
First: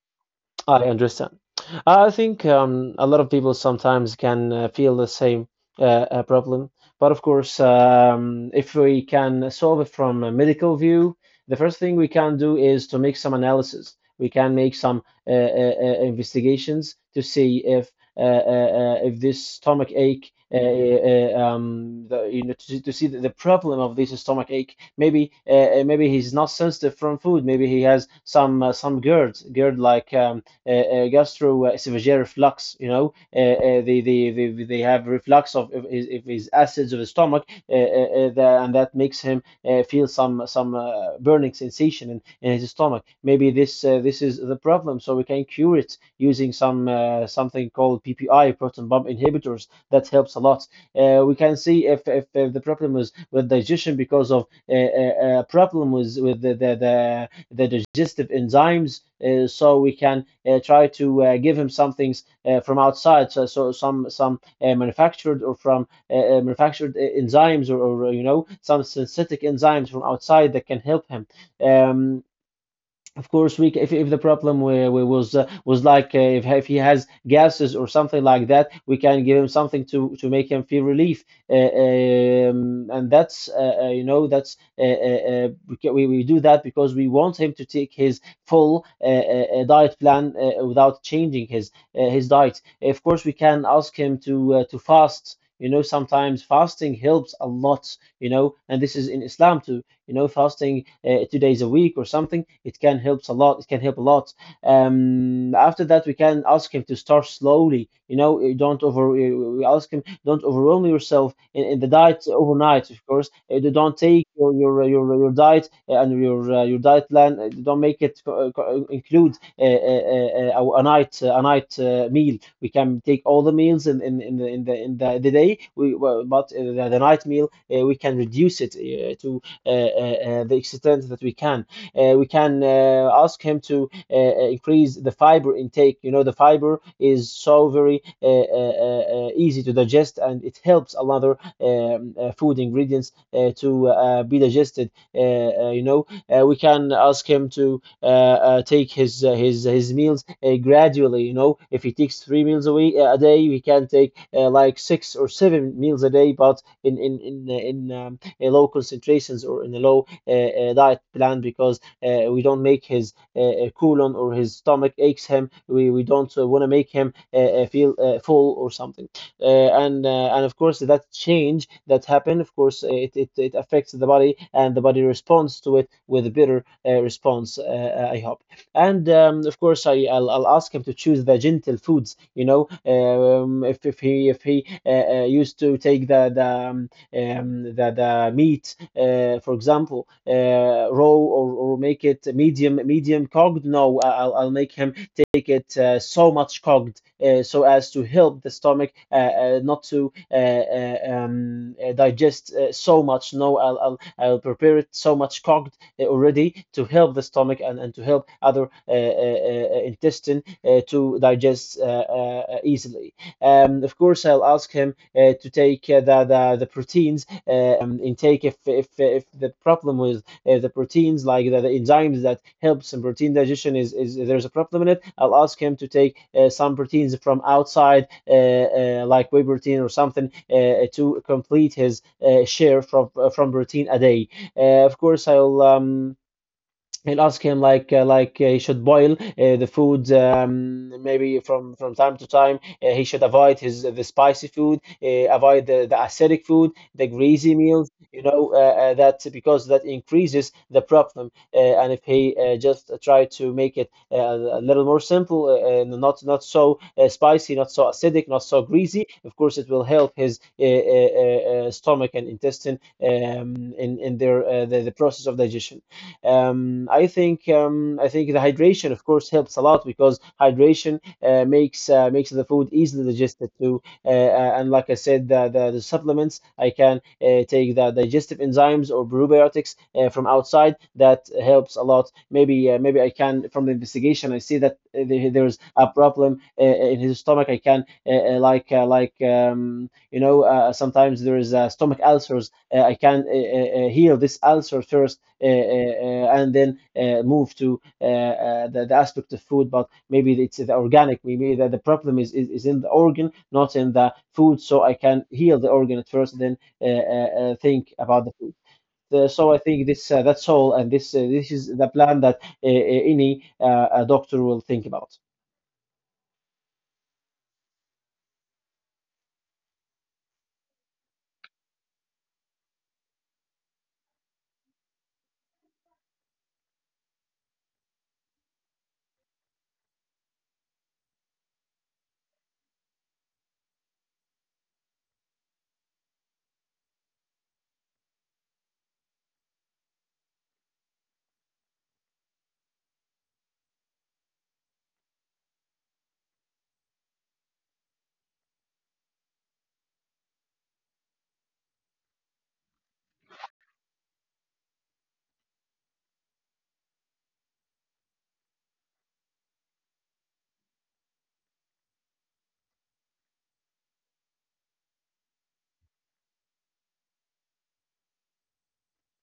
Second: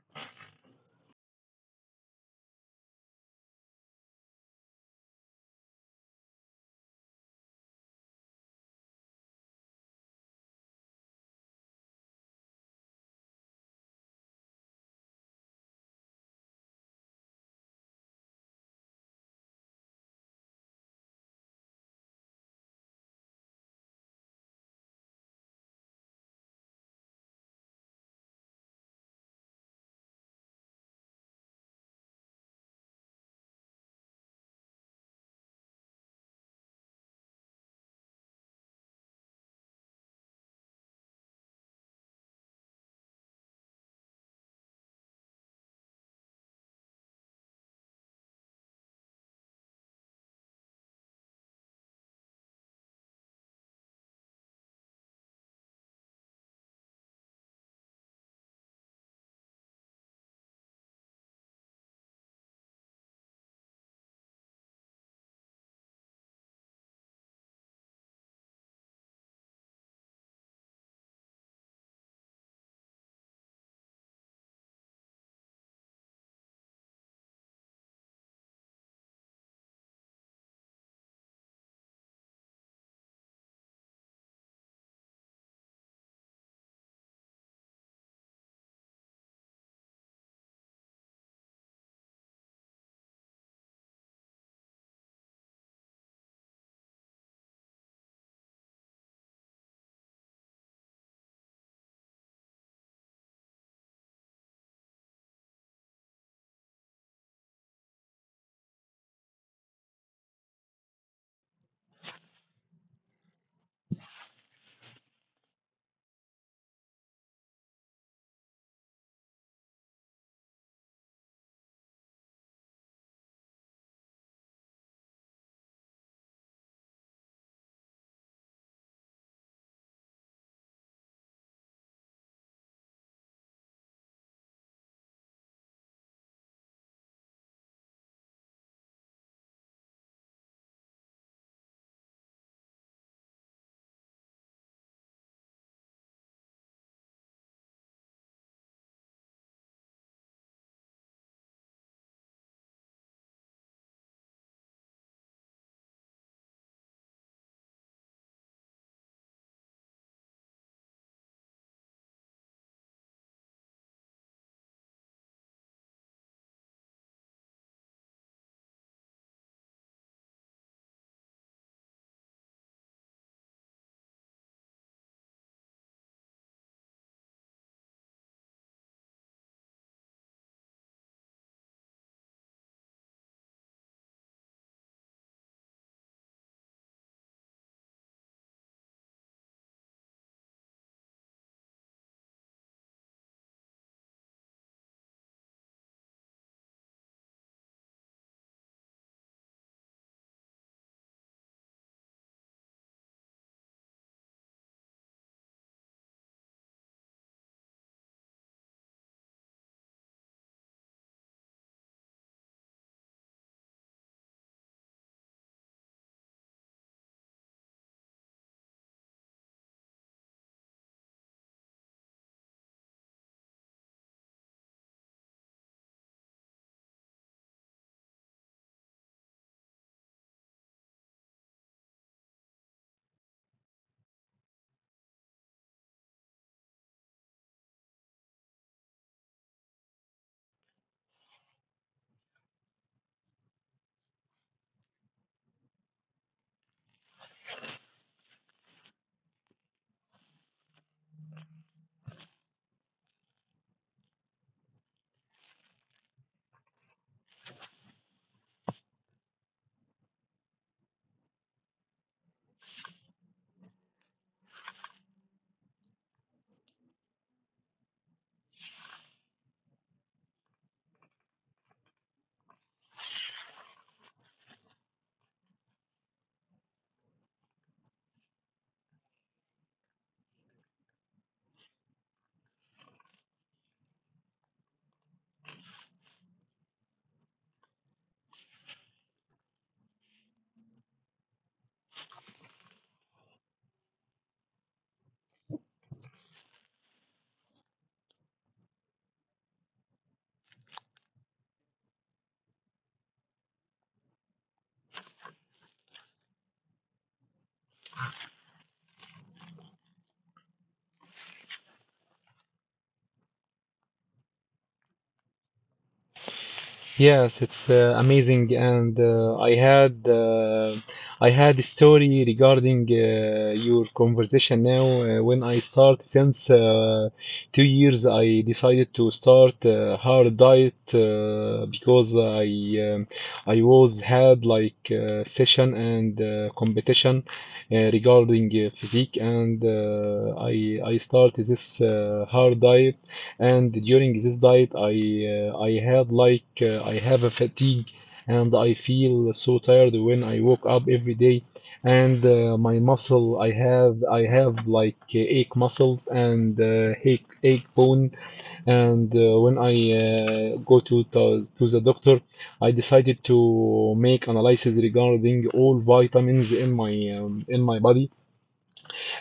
[SPEAKER 2] I understand. I think a lot of people sometimes can feel the same uh, problem, but of course, if we can solve it from a medical view, the first thing we can do is to make some analysis. We can make some investigations to see if this stomach ache. You know, to see the problem of this stomach ache. Maybe, maybe he's not sensitive from food. Maybe he has some GERD, GERD, like gastroesophageal reflux. You know, they have reflux of his acids, of his stomach, and that makes him feel some burning sensation in his stomach. Maybe this is the problem, so we can cure it using some something called PPI, proton pump inhibitors. That helps a lot. We can see if the problem is with digestion because of a problem with the digestive enzymes, so we can try to give him some things from outside, so some manufactured or from manufactured enzymes, or, you know, some synthetic enzymes from outside that can help him. um, of course, we, if the problem was like if he has gases or something like that, we can give him something to make him feel relief. Uh, and that's you know, that's we do that because we want him to take his full diet plan without changing his diet. Of course, we can ask him to fast. You know, sometimes fasting helps a lot. You know, and this is in Islam too. You know, fasting 2 days a week or something, it can help a lot, it can help a lot. After that, we can ask him to start slowly. You know, you don't over, we ask him don't overwhelm yourself in the diet overnight, of course. You don't take your diet and your diet plan, don't make it include uh, uh, a night meal. We can take all the meals in the day we well, but the night meal we can reduce it to the extent that we can. We can ask him to increase the fiber intake. You know, the fiber is so very easy to digest, and it helps another food ingredients to be digested. We can ask him to take his meals gradually. You know, if he takes three meals a week a day, we can take like 6 or 7 meals a day. But in low concentrations, or in a low diet plan, because we don't make his colon or his stomach aches him. We don't want to make him feel full or something. And of course, that change that happened, of course, it affects the body, and the body responds to it with a better response. I hope. And of course, I'll ask him to choose the gentle foods. You know, if he used to take the meat, for example, raw, or make it medium cooked. No, I- will I'll make him take it so much cooked so as to help the stomach not to digest so much. No, I'll prepare it so much cooked already to help the stomach, and to help other intestine to digest easily. Of course, I'll ask him to take the proteins intake. If the problem with the proteins, like the enzymes that helps in protein digestion, is there's a problem in it. I'll ask him to take some proteins from outside, like whey protein or something, to complete his share from protein a day. Of course, I'll he'll ask him like he should boil the food, maybe from time to time. Uh, he should avoid his the spicy food, avoid the acidic food, the greasy meals you know that because that increases the problem. And if he just try to make it a little more simple, and not so spicy, not so acidic, not so greasy, of course it will help his stomach and intestine in their the process of digestion. I think the hydration, of course, helps a lot, because hydration makes the food easily digested too. And like I said, the supplements, I can take the digestive enzymes or probiotics from outside. That helps a lot. Maybe I can, from the investigation, I see that there's a problem in his stomach. I can like you know sometimes there is stomach ulcers. I can heal this ulcer first, and then move to the aspect of food. But maybe it's the organic. Maybe the problem is in the organ, not in the food. So I can heal the organ at first, then think about the food. So I think this that's all, and this is the plan that uh, uh, any doctor will think about.
[SPEAKER 1] Yes, it's amazing, and I had a story regarding your conversation now. When I start since 2 years, I decided to start a hard diet, because um, I was had like session and competition regarding physique, and I started this hard diet, and during this diet I had like I have a fatigue, and I feel so tired when I woke up every day, and my muscle I have like ache muscles, and ache bone, and when I go to, to the doctor, I decided to make analysis regarding all vitamins in my body,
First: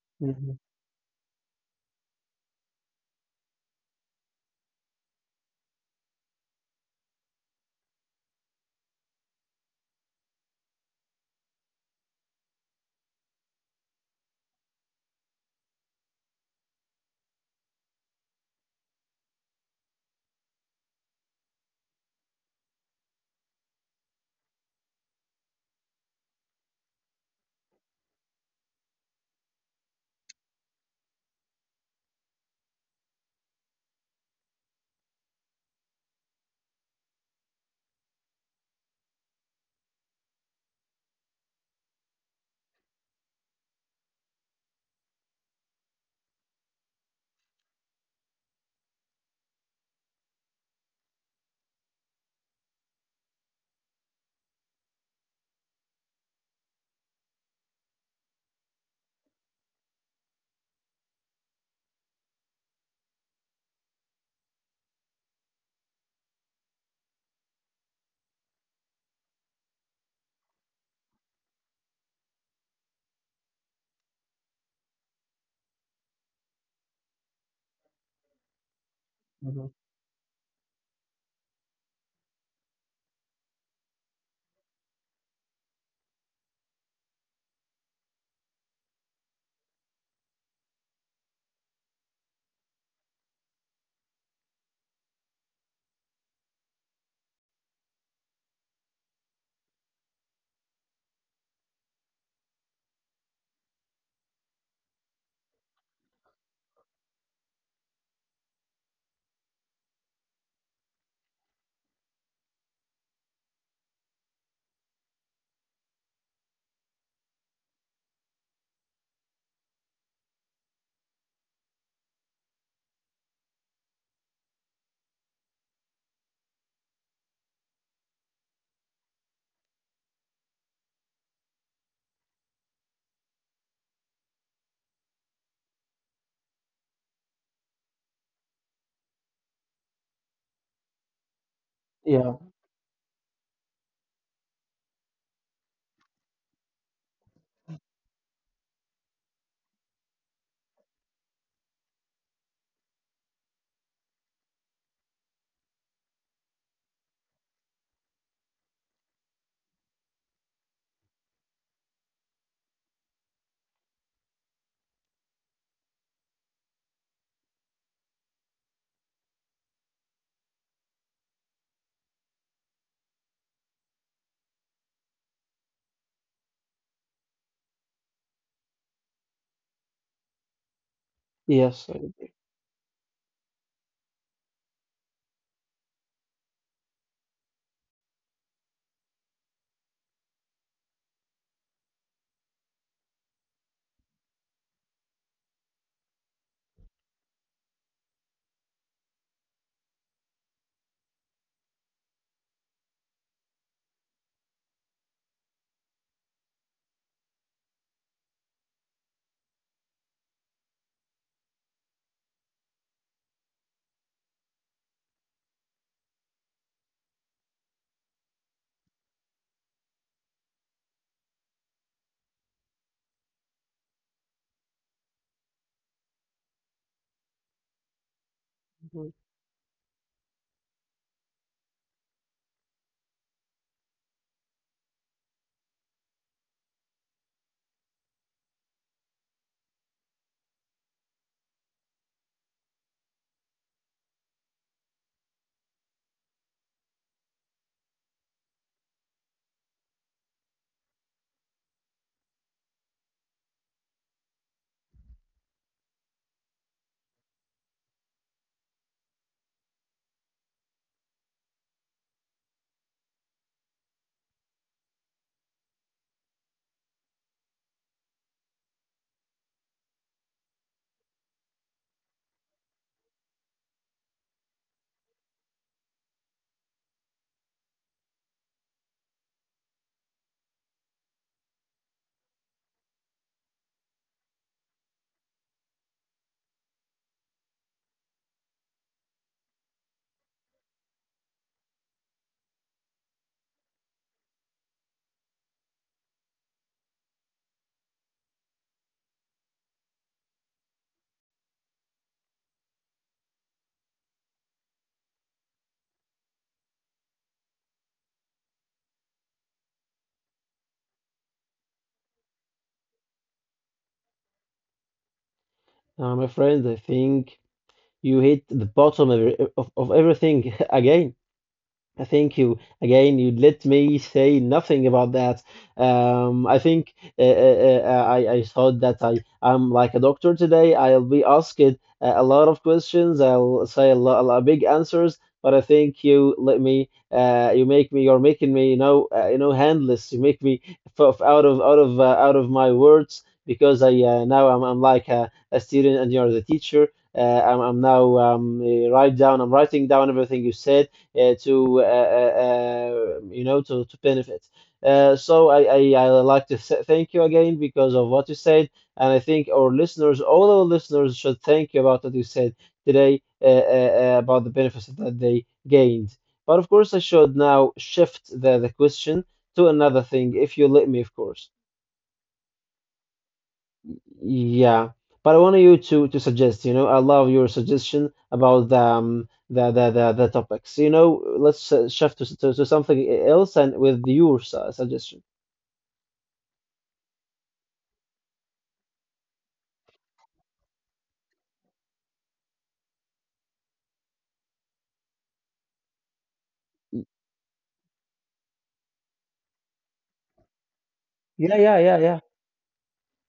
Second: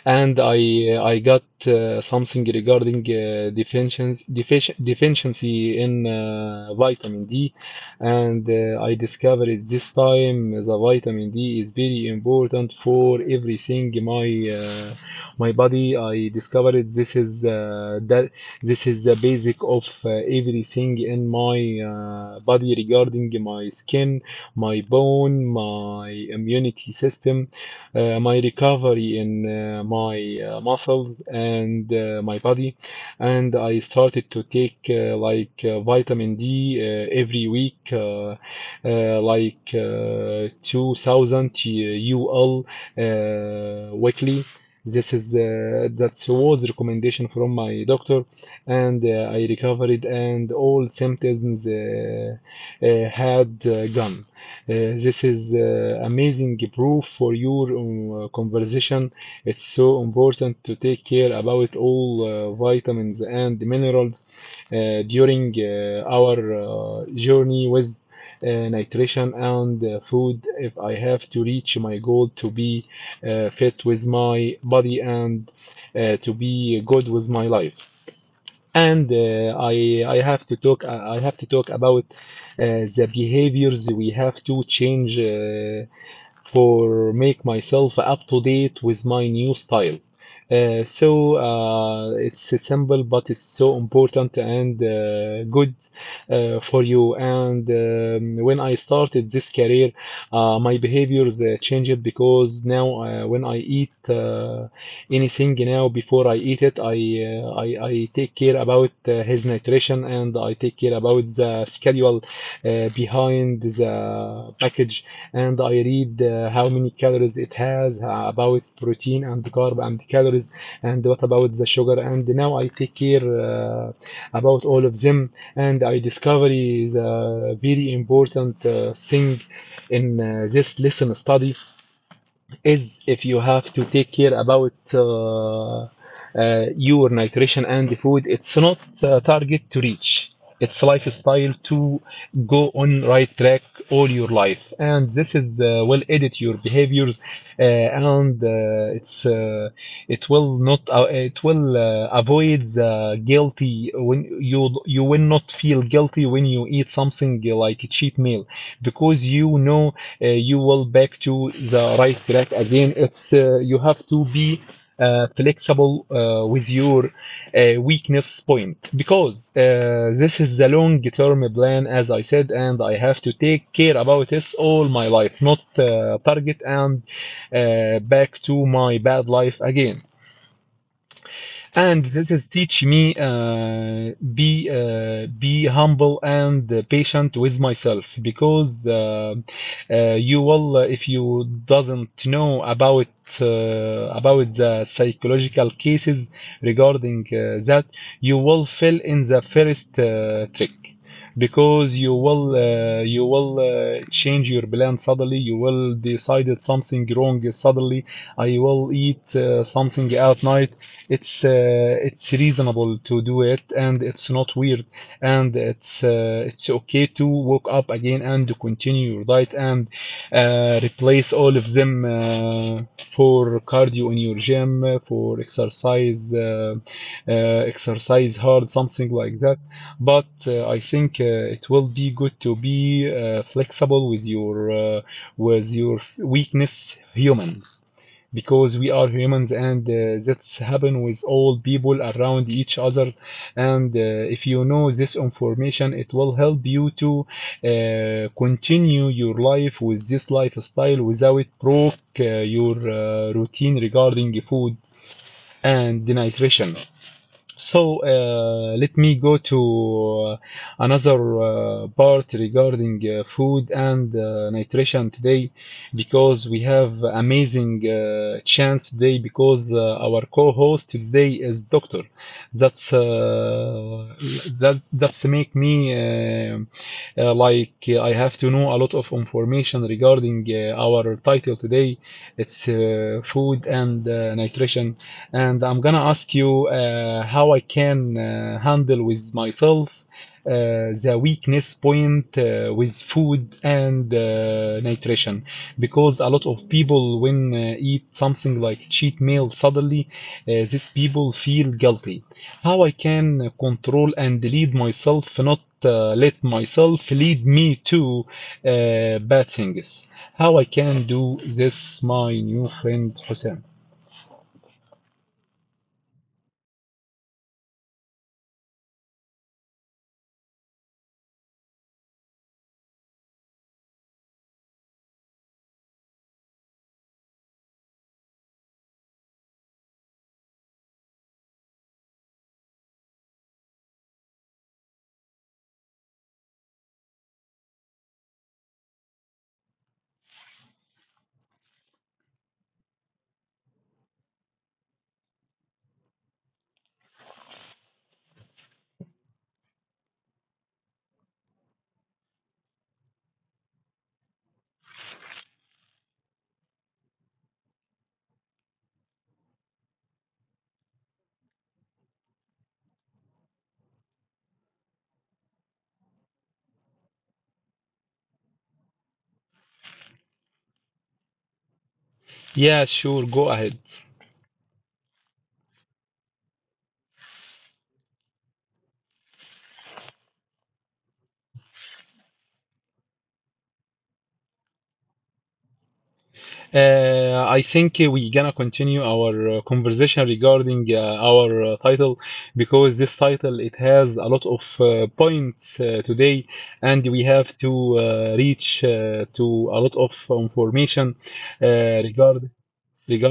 [SPEAKER 1] and
[SPEAKER 2] Mhm,
[SPEAKER 1] I got something regarding deficiency in vitamin D, and I discovered this time the vitamin D is very important for everything my uh, my body. I discovered this is that this is the basic of everything in my body regarding my skin, my bone, my immunity system, my recovery in my muscles, and my body. And I started to take like vitamin D uh, every week, like 2000 UL weekly. This is that was recommendation from my doctor, and I recovered, and all symptoms had gone. This is amazing proof for your conversation. It's so important to take care about all vitamins and minerals during our journey with nutrition and food if I have to reach my goal to be fit with my body and to be good with my life. And
[SPEAKER 2] mhm.
[SPEAKER 1] I have to talk I have to talk about the behaviors we have to change for make myself up to date with my new style. It's simple, but it's so important and good for you. And when I started this career, my behaviors changed because now when I eat anything now before I eat it, I take care about his nutrition and I take care about the schedule behind the package and I read how many calories it has, about protein and carb and calories, and what about the sugar. And now I take care about all of them, and I discover is a very important thing in this lesson study is if you have to take care about your nutrition and food, it's not a target to reach. It's lifestyle to
[SPEAKER 2] Yeah.
[SPEAKER 1] go on right track all your life, and this is will edit your behaviors, and it's it will not it will avoid the guilty when you will not feel guilty when you eat something like a cheat meal because you know you will back to the right track again. It's You have to be flexible with your weakness point because this is the long term plan, as I said, and I have to take care about this all my life, not target and back to my bad life again.
[SPEAKER 2] Yes.
[SPEAKER 1] And this
[SPEAKER 2] I.
[SPEAKER 1] is teach me be humble and patient with myself because you will if you doesn't know uh, about the psychological cases regarding that you will fail in the first trick because you will change your plan suddenly you will decided something wrong suddenly I will eat something at night it's reasonable to do it and it's not weird and it's okay to wake up again and to continue your diet and replace all of them for cardio in your gym for exercise hard something
[SPEAKER 2] Mhm.
[SPEAKER 1] like that but I think it will be good to be flexible with your weakness humans because we are humans and that's happen with all people around each other and if you know this information it will help you to continue your life with this lifestyle without broke your routine regarding food and nutrition. So let me go to another part regarding food and nutrition today because we have amazing chance today because our co-host today is doctor. That's that that's make me like I have to know a lot of information regarding our title today. It's Food and nutrition, and I'm gonna ask you how I can handle with myself the weakness point with food and nutrition because a lot of people when eat something like cheat meal suddenly these people feel guilty. How I can control and lead myself not let myself lead me to bad things. How I can do this, my new friend Hussein?
[SPEAKER 2] My friend, I think you hit the bottom of, of everything again. Thank you again. You let me say nothing about that. I think I thought that I'm like a doctor today. I'll be asked a lot of questions. I'll say a lot big answers. But I think you let me. You make me. You're making me. You know. You know. Handless. You make me f out of out of my words because I now I'm like a student, and you're the teacher. I'm now write down. I'm writing down everything you said to you know to benefit. So I like to thank you again because of what you said, and I think our listeners, all our listeners, should thank you about what you said today about the benefits that they gained. But of course, I should now shift the question to another thing, if you let me, of course.
[SPEAKER 1] Yeah, sure, go ahead.
[SPEAKER 2] Yeah, but I want you to suggest, you know, I love your suggestion about the topics. You know, let's shift to something else, and with your suggestion.
[SPEAKER 1] I think we gonna continue our conversation regarding our title because this title it has a lot of points today, and we have to reach to a lot of information
[SPEAKER 2] Yeah,
[SPEAKER 1] uh,
[SPEAKER 2] yeah, yeah, yeah.
[SPEAKER 1] regard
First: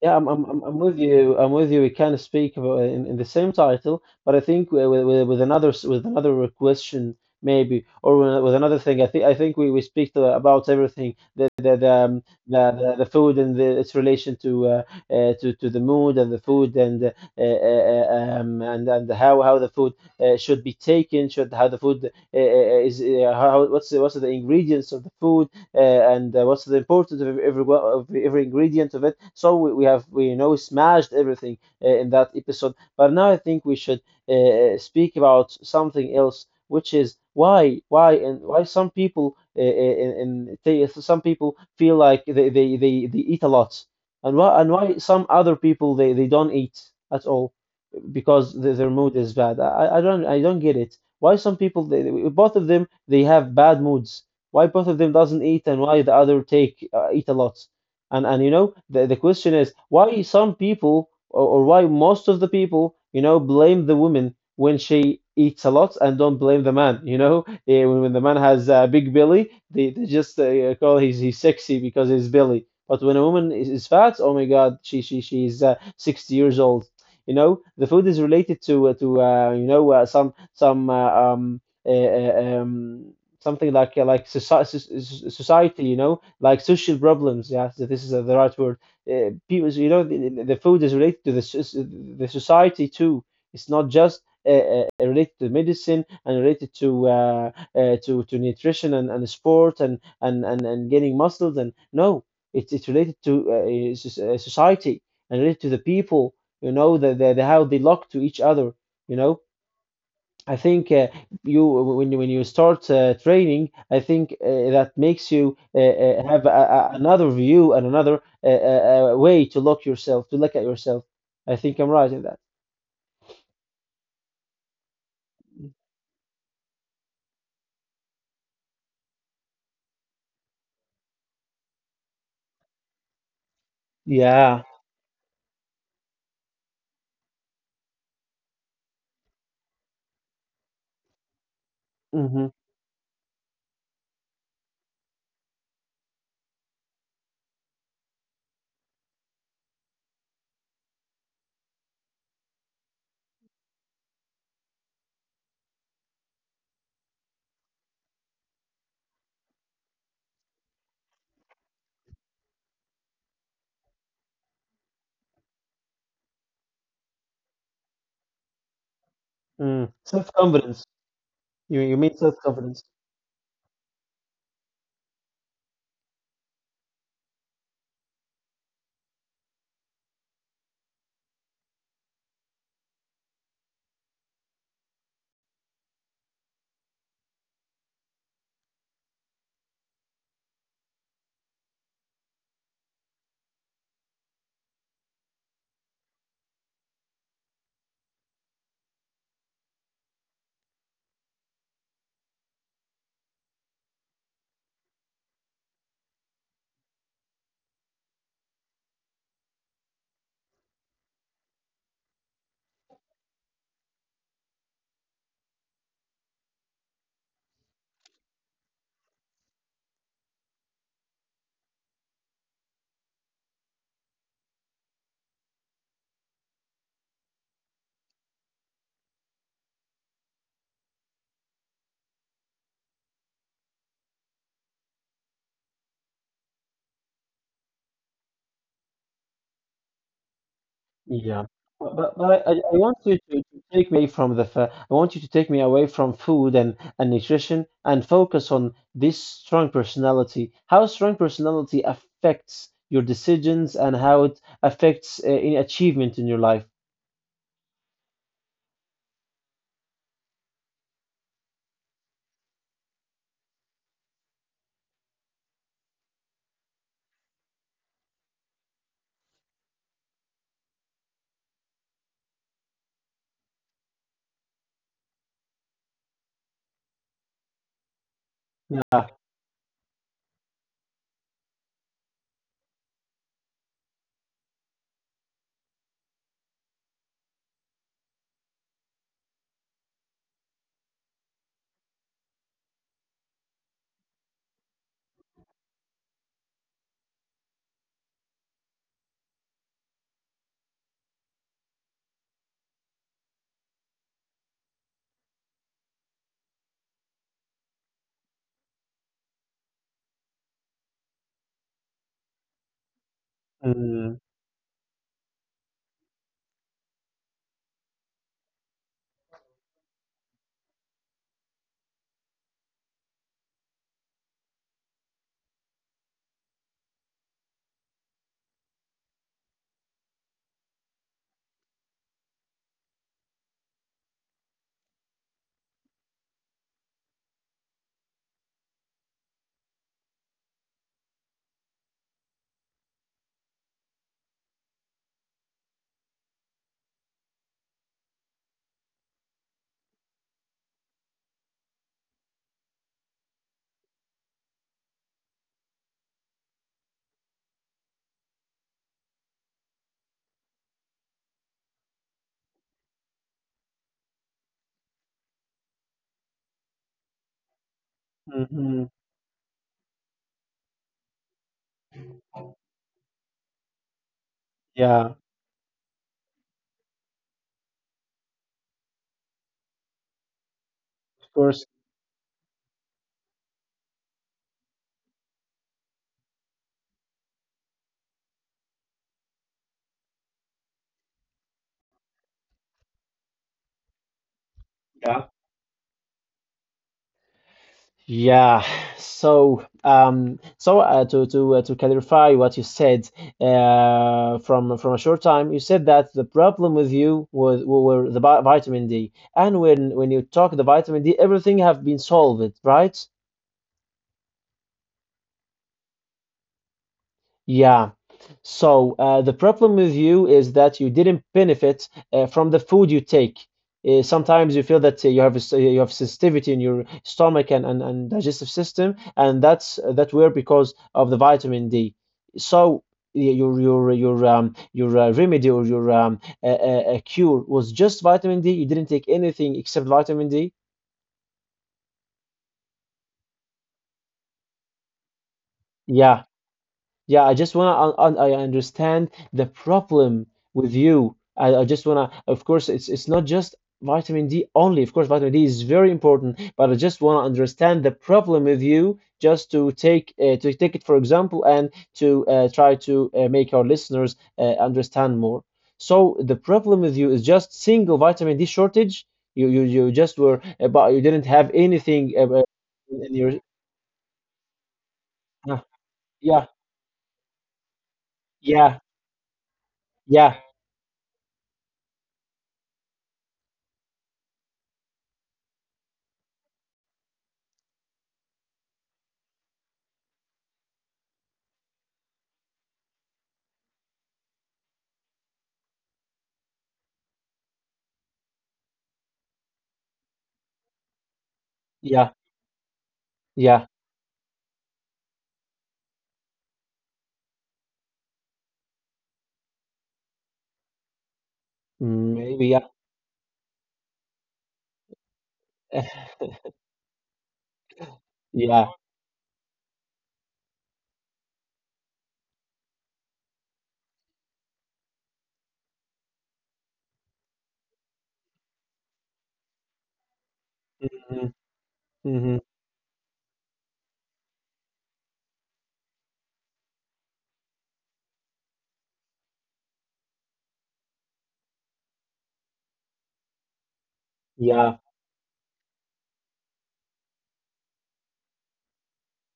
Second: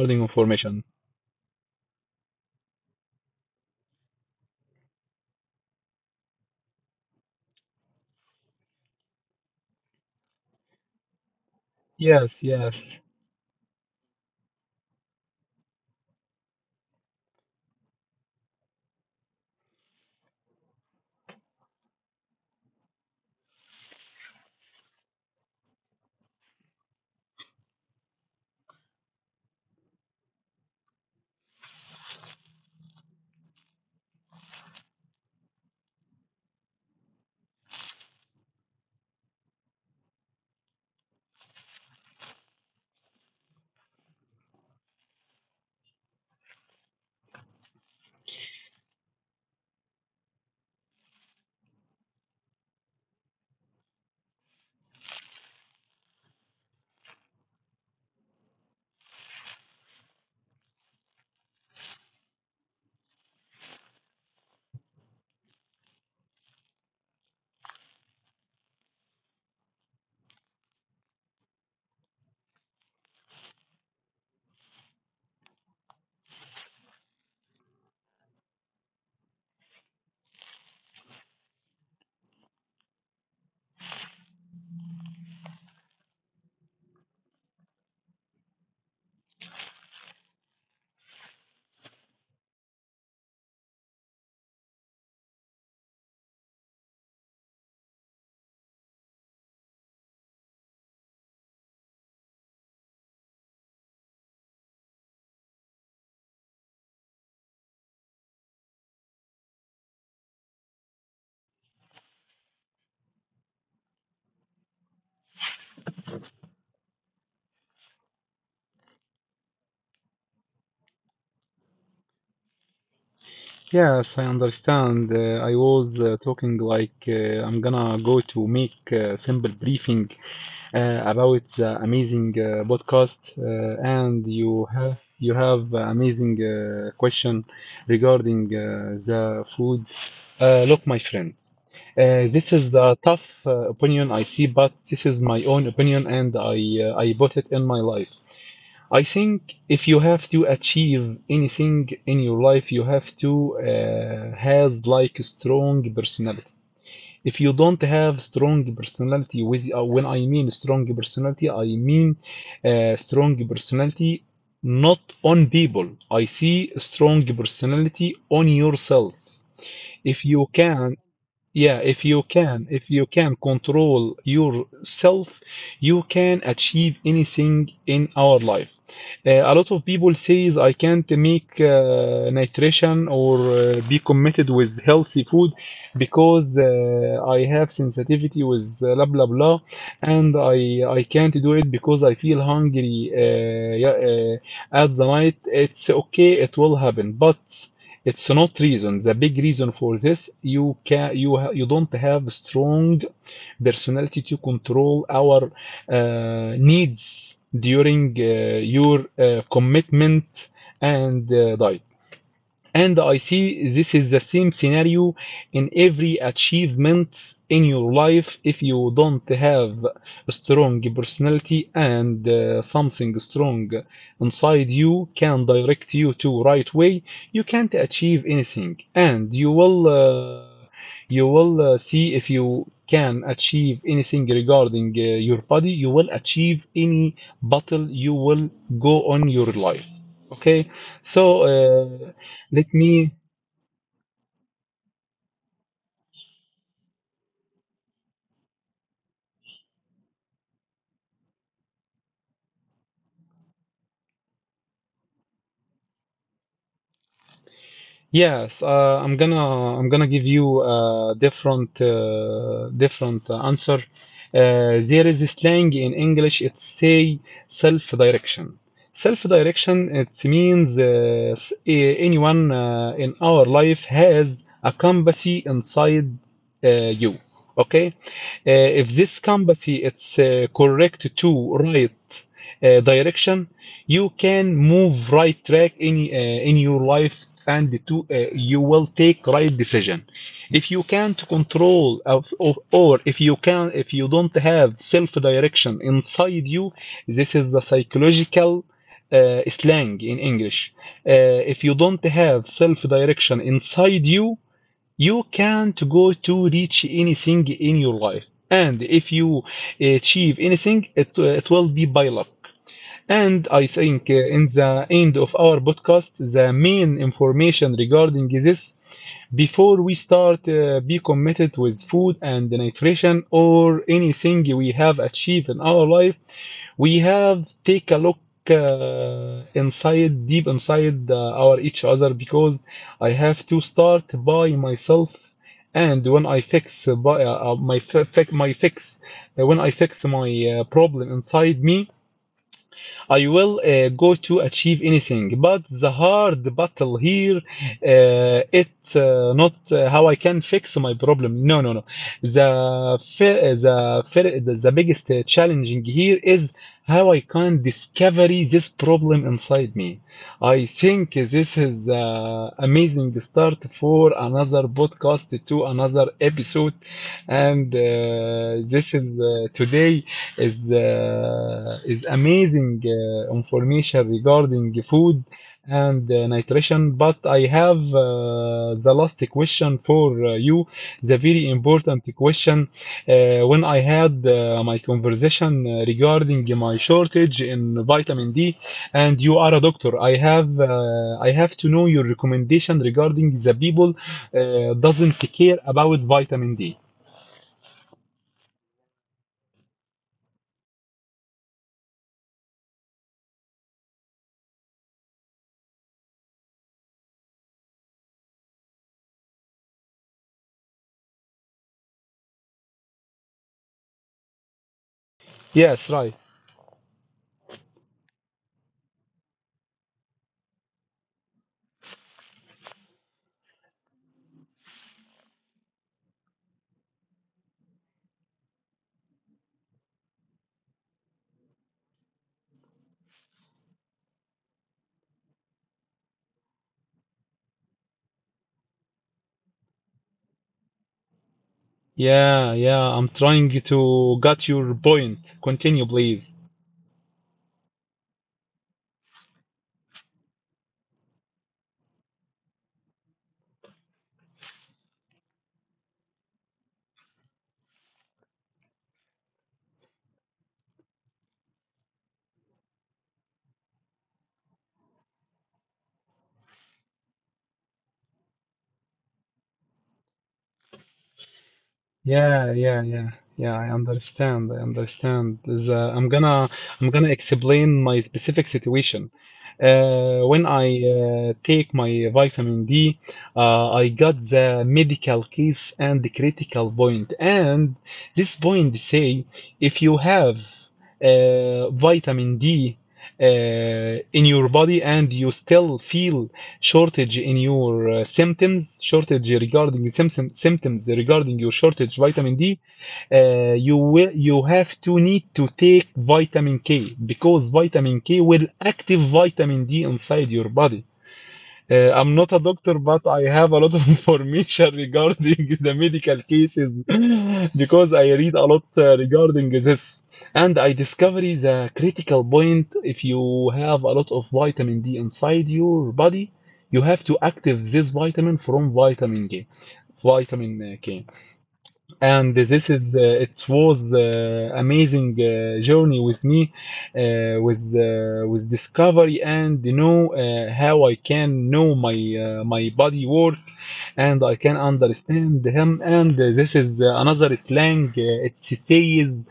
[SPEAKER 2] Yeah, I'm
[SPEAKER 1] information.
[SPEAKER 2] with you. I'm with you. We can speak about in the same title, but I think with another with another question maybe, or with another thing. I think we speak about everything,
[SPEAKER 1] Yes, yes,
[SPEAKER 2] the food and its relation to the mood and the food, and and how the food should be taken, should how the food is how what's what's the ingredients of the food, and what's the importance of every ingredient of it. So we have we you know, smashed everything in that episode. But now I think we should speak about something else, which is why and why some people some people feel like they eat a lot, and why some other people, they don't eat at all, because their mood is bad. I don't get it. Why some people both of them, they have bad moods. Why both of them doesn't eat, and why the other take eat a lot. And you know, the question is why some people, or why most of the people, you know, blame the woman when she eats a lot and don't blame the man. You know eh, when the man has a big belly, they just call he's sexy because he's belly. But when a woman is fat, oh my God, she's 60 years old. You know, the food is related to some something like society. You know, like social problems. Yeah, so this is the right word. People, you know, the food is related to the the society too. It's not just related to medicine and related to to nutrition, and sport, and gaining muscles, and no, it's related to society and related to the people, you know, the how they look to each other, you know. I think you, when you start training, I think that makes you have another view and another way to look yourself, to look at yourself. I think I'm right in that.
[SPEAKER 1] yes. I understand. I was talking like I'm gonna go to make a simple briefing about the amazing podcast and
[SPEAKER 2] Yeah.
[SPEAKER 1] you have amazing question regarding the food. Look, my friend,
[SPEAKER 2] Hmm.
[SPEAKER 1] this is the tough opinion I see, but this is my own opinion and I bought it in my life. I think if you have to achieve anything in your life, you have to has like a strong personality. If you don't have strong personality with when I mean strong personality I mean strong personality, not on people. I see strong personality on yourself.
[SPEAKER 2] Mm.
[SPEAKER 1] If you
[SPEAKER 2] Self-confidence.
[SPEAKER 1] can,
[SPEAKER 2] you,
[SPEAKER 1] yeah,
[SPEAKER 2] you mean self-confidence?
[SPEAKER 1] if you can control yourself, you can achieve anything in our life. A lot of people says I can't make nutrition or be committed with healthy food because I have sensitivity with blah blah blah, and I can't do it because I feel hungry yeah, at the night. It's okay, it will happen, but it's not reason. The big reason for this, you can you ha- you don't have strong personality to control our needs during your commitment and diet. And I see this is the same scenario in every achievement in your life. If you don't have a strong personality and something strong inside you can direct you to right way, you can't achieve anything. And you will see if you can achieve anything regarding your body, you will achieve any battle you will go on your life. Okay, so
[SPEAKER 2] Yeah, but
[SPEAKER 1] uh, let
[SPEAKER 2] I want
[SPEAKER 1] me.
[SPEAKER 2] you to take me from the I want you to take me away from food and nutrition and focus on this strong personality. How strong personality affects your decisions and how it affects in achievement in your life.
[SPEAKER 1] Yes, I'm gonna give you a different answer. There is a slang in English. It's say self-direction. Self-direction. It means anyone in our life has a compass inside uh, you. Okay. If
[SPEAKER 2] Yeah.
[SPEAKER 1] this compass it's correct to right direction, you can move right track in your life and to you will take right decision. If you can't control or if you can if you don't have self direction inside you, this is the psychological slang in English. If you don't have self direction inside you, you can't go to reach anything in your life, and if you achieve anything it will be by luck. And I think
[SPEAKER 2] Mm-hmm.
[SPEAKER 1] in the end of our podcast, the main information regarding this before we start, be committed with food and nutrition or anything we have achieved in our life. We have take a look inside, deep inside our each other because I have to start by myself. And when I fix by, my fi- fi- my fix, when I fix my problem inside me, I will go to achieve anything, but the hard battle here, it's not how I can fix my problem. No, no, no. The biggest challenging here is how I can discover this problem inside me. I think this is amazing start for another podcast to another episode, and this is today is amazing information regarding food
[SPEAKER 2] Yeah.
[SPEAKER 1] and nutrition, but I have the last question for you, the
[SPEAKER 2] Of
[SPEAKER 1] very
[SPEAKER 2] course.
[SPEAKER 1] important question. When I had my conversation regarding my shortage in vitamin D, and you are a doctor, I have I have to know your recommendation regarding the people doesn't care about vitamin D.
[SPEAKER 2] Yeah. So, to to clarify what you said, from a short time, you said that the problem with you was were the vitamin D, and when you talk the vitamin D, everything have been solved, right?
[SPEAKER 1] Yes, right.
[SPEAKER 2] Yeah. So the problem with you is that you didn't benefit from the food you take. Sometimes you feel that you have a you have sensitivity in your stomach and digestive system, and that's that were because of the vitamin D. So your um, your remedy or your cure was just vitamin D. You didn't take anything except vitamin D.
[SPEAKER 1] Yeah, yeah, I'm trying to get your point. Continue,
[SPEAKER 2] Yeah.
[SPEAKER 1] please.
[SPEAKER 2] Yeah, I just want to. I understand the problem with you. I just want to. Of course, it's not just vitamin D only. Of course, vitamin D is very important, but I just want to understand the problem with you, just to take it for example, and to try to make our listeners understand more. So the problem with you is just single vitamin D shortage. You just were, but you didn't have anything
[SPEAKER 1] Yeah, yeah, yeah.
[SPEAKER 2] in your.
[SPEAKER 1] Yeah, I understand. I understand.
[SPEAKER 2] Uh,
[SPEAKER 1] There's a- I'm
[SPEAKER 2] yeah,
[SPEAKER 1] gonna I'm gonna explain my specific
[SPEAKER 2] yeah,
[SPEAKER 1] situation.
[SPEAKER 2] yeah,
[SPEAKER 1] When I take my vitamin D, I got the medical case and the critical point. And this point say if you have vitamin D in your body and you still feel shortage in your symptoms, shortage regarding the symptom, symptoms regarding your shortage
[SPEAKER 2] yeah,
[SPEAKER 1] vitamin D,
[SPEAKER 2] yeah.
[SPEAKER 1] you will you have to need to take vitamin K because vitamin K will active vitamin D inside your body. I'm not a
[SPEAKER 2] Maybe, yeah.
[SPEAKER 1] doctor, but I have a lot of information regarding the medical cases because I read a
[SPEAKER 2] Yeah.
[SPEAKER 1] lot regarding this. And I discovered the critical point if you have a lot of vitamin D inside your body, you have to active this vitamin from vitamin K, vitamin K,
[SPEAKER 2] Mhm.
[SPEAKER 1] and
[SPEAKER 2] Mhm.
[SPEAKER 1] this is it was amazing journey with me with discovery. And you know how I can know my my body work and I can
[SPEAKER 2] Yeah.
[SPEAKER 1] understand him. And this is another slang it says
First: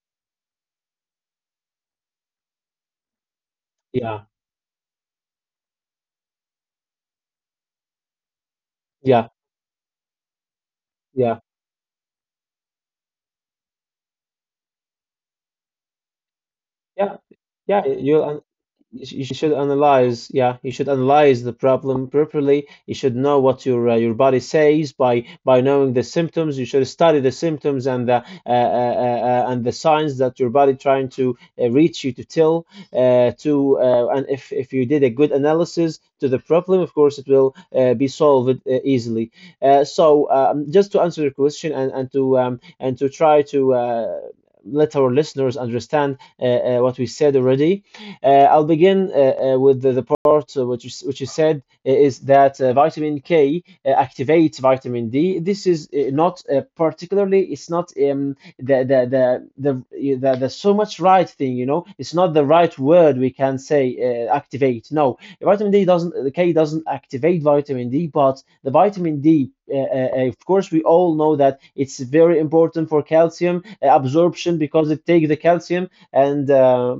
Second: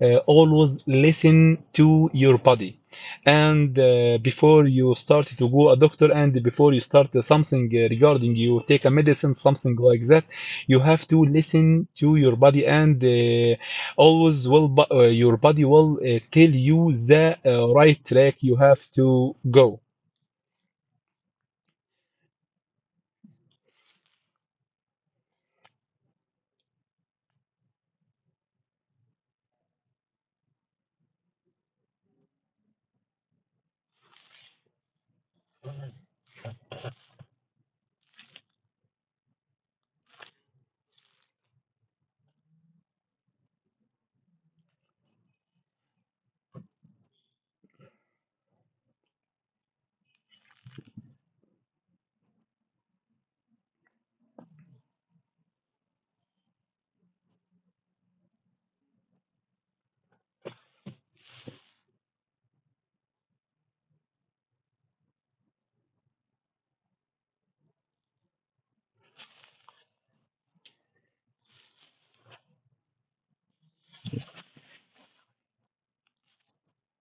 [SPEAKER 1] always listen to your body. And
[SPEAKER 2] Yeah.
[SPEAKER 1] before you start to go a doctor and before you start something regarding you take a
[SPEAKER 2] Yeah.
[SPEAKER 1] medicine something like that, you have to
[SPEAKER 2] Yeah.
[SPEAKER 1] listen to your body. And your body will tell you
[SPEAKER 2] Yeah.
[SPEAKER 1] the
[SPEAKER 2] Yeah.
[SPEAKER 1] right track
[SPEAKER 2] You'll,
[SPEAKER 1] you have to
[SPEAKER 2] you should
[SPEAKER 1] go.
[SPEAKER 2] analyze. Yeah, you should analyze the problem properly. You should know what your body says by knowing the symptoms. You should study the symptoms and the signs that your body trying to reach you to tell, to and if you did a good analysis to the problem, of course it will be solved easily. Just to answer your question and to and to try to let our listeners understand what we said already. I'll begin with the part which you said is that vitamin K activates vitamin D. This is not particularly, it's not the so much right thing, you know, it's not the right word we can say activate. No, vitamin D doesn't, the K doesn't activate vitamin D, but the vitamin D of course, we all know that it's very important for calcium absorption because it takes the calcium and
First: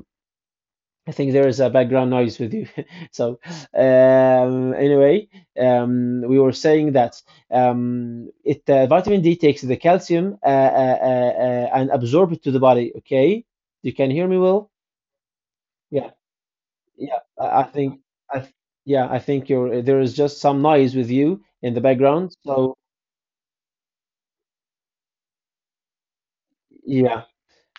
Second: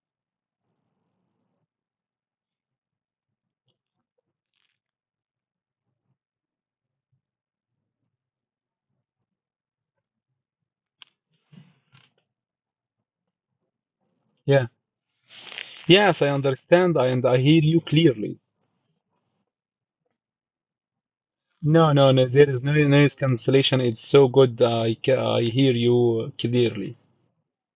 [SPEAKER 2] I think there is a background noise with you. So, anyway, we were saying that it vitamin D takes the calcium and absorb it to the body. Okay, you can hear me
[SPEAKER 1] Yeah,
[SPEAKER 2] well? Yeah,
[SPEAKER 1] yes, I understand, I,
[SPEAKER 2] yeah.
[SPEAKER 1] and I hear
[SPEAKER 2] I
[SPEAKER 1] you
[SPEAKER 2] think,
[SPEAKER 1] clearly.
[SPEAKER 2] I, yeah, I think you're there is just some noise with you in the
[SPEAKER 1] No, no, no,
[SPEAKER 2] background.
[SPEAKER 1] there is no
[SPEAKER 2] So,
[SPEAKER 1] noise cancellation, it's so good, I, ca- I hear you clearly.
[SPEAKER 2] yeah.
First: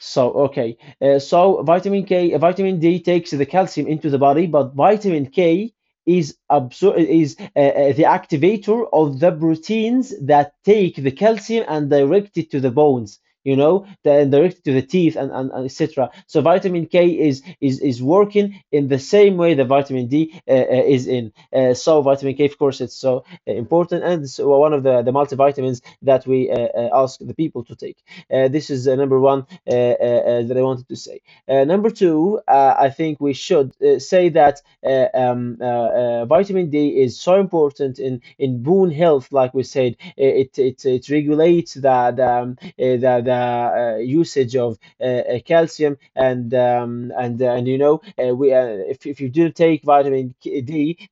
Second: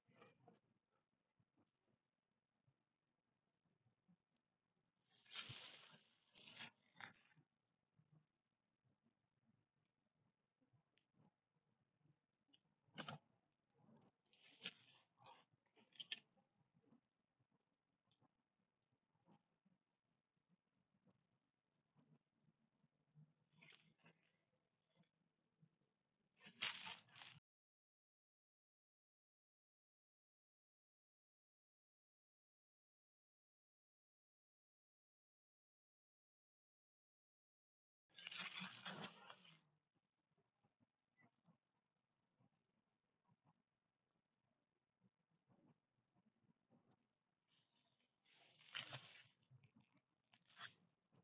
[SPEAKER 2] So okay, vitamin D takes the calcium into the body, but vitamin K is the activator of the proteins that take the calcium and direct it to the bones. You know, then direct it to the teeth and etc. So vitamin K is is working in the same way that vitamin D is in. So vitamin K, of course, it's so important, and it's one of the multivitamins that we ask the people to take. This is number one that I wanted to say. Number two, I think we should say that vitamin D is so important in bone health. Like we said, it it regulates the usage of calcium, and you know, we if you didn't take vitamin D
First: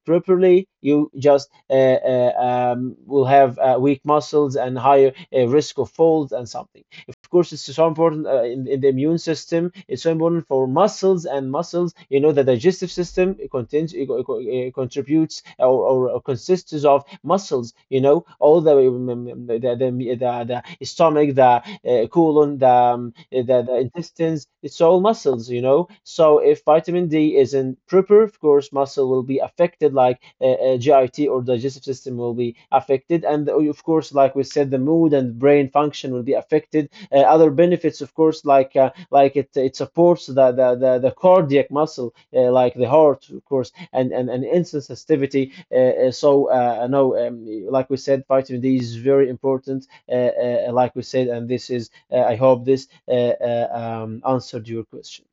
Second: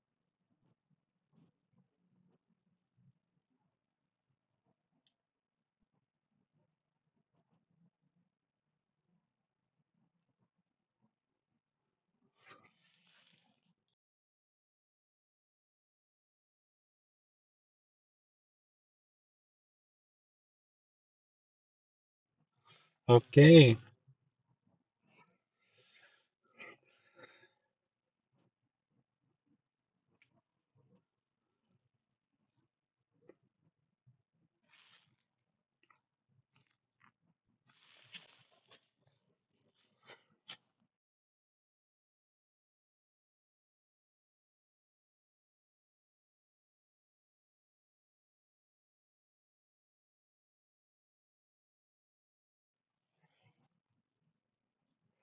[SPEAKER 2] properly, you just will have weak muscles and higher risk of falls and something. Of course it's so important in the immune system. It's so important for muscles, and muscles, you know, the digestive system, it contains, it, it contributes or consists of muscles, you know, all the the stomach, the colon, the
[SPEAKER 1] Okay.
[SPEAKER 2] intestines, it's all muscles, you know. So if vitamin D isn't proper, of course muscle will be affected, like GIT or digestive system will be affected, and of course, like we said, the mood and brain function will be affected. Uh, other benefits, of course, like it supports the cardiac muscle, like the heart, of course, and and insulin sensitivity. No, like we said, vitamin D is very important. Like we said, and this is I hope this answered your question.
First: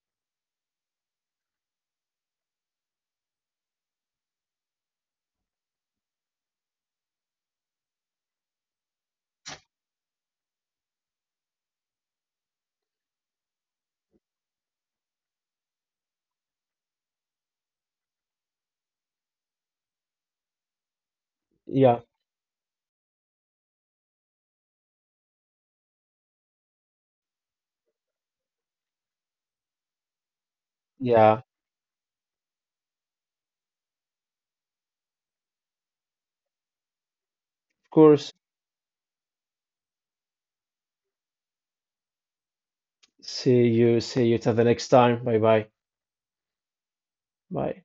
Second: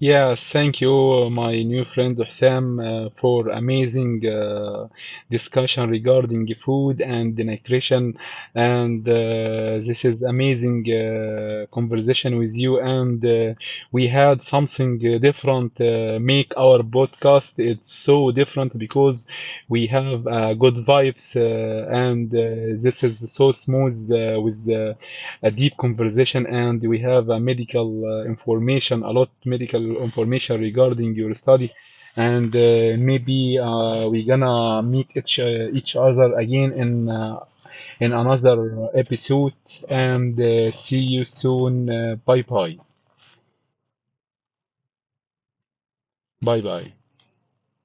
[SPEAKER 1] Yeah, thank you, my new friend Hussam, for amazing discussion regarding food and nutrition. And this is amazing conversation with you. And we had something different make our podcast. It's so different because we have good vibes,
[SPEAKER 2] Yeah,
[SPEAKER 1] and this is so smooth with a deep conversation, and we have a medical information, a lot medical information regarding your
[SPEAKER 2] yeah,
[SPEAKER 1] study. And maybe we gonna meet each other again
[SPEAKER 2] of
[SPEAKER 1] in
[SPEAKER 2] course.
[SPEAKER 1] another episode, and see you soon. Bye bye.
[SPEAKER 2] See you till the next time. Bye bye.
[SPEAKER 1] Bye bye.
[SPEAKER 2] Bye.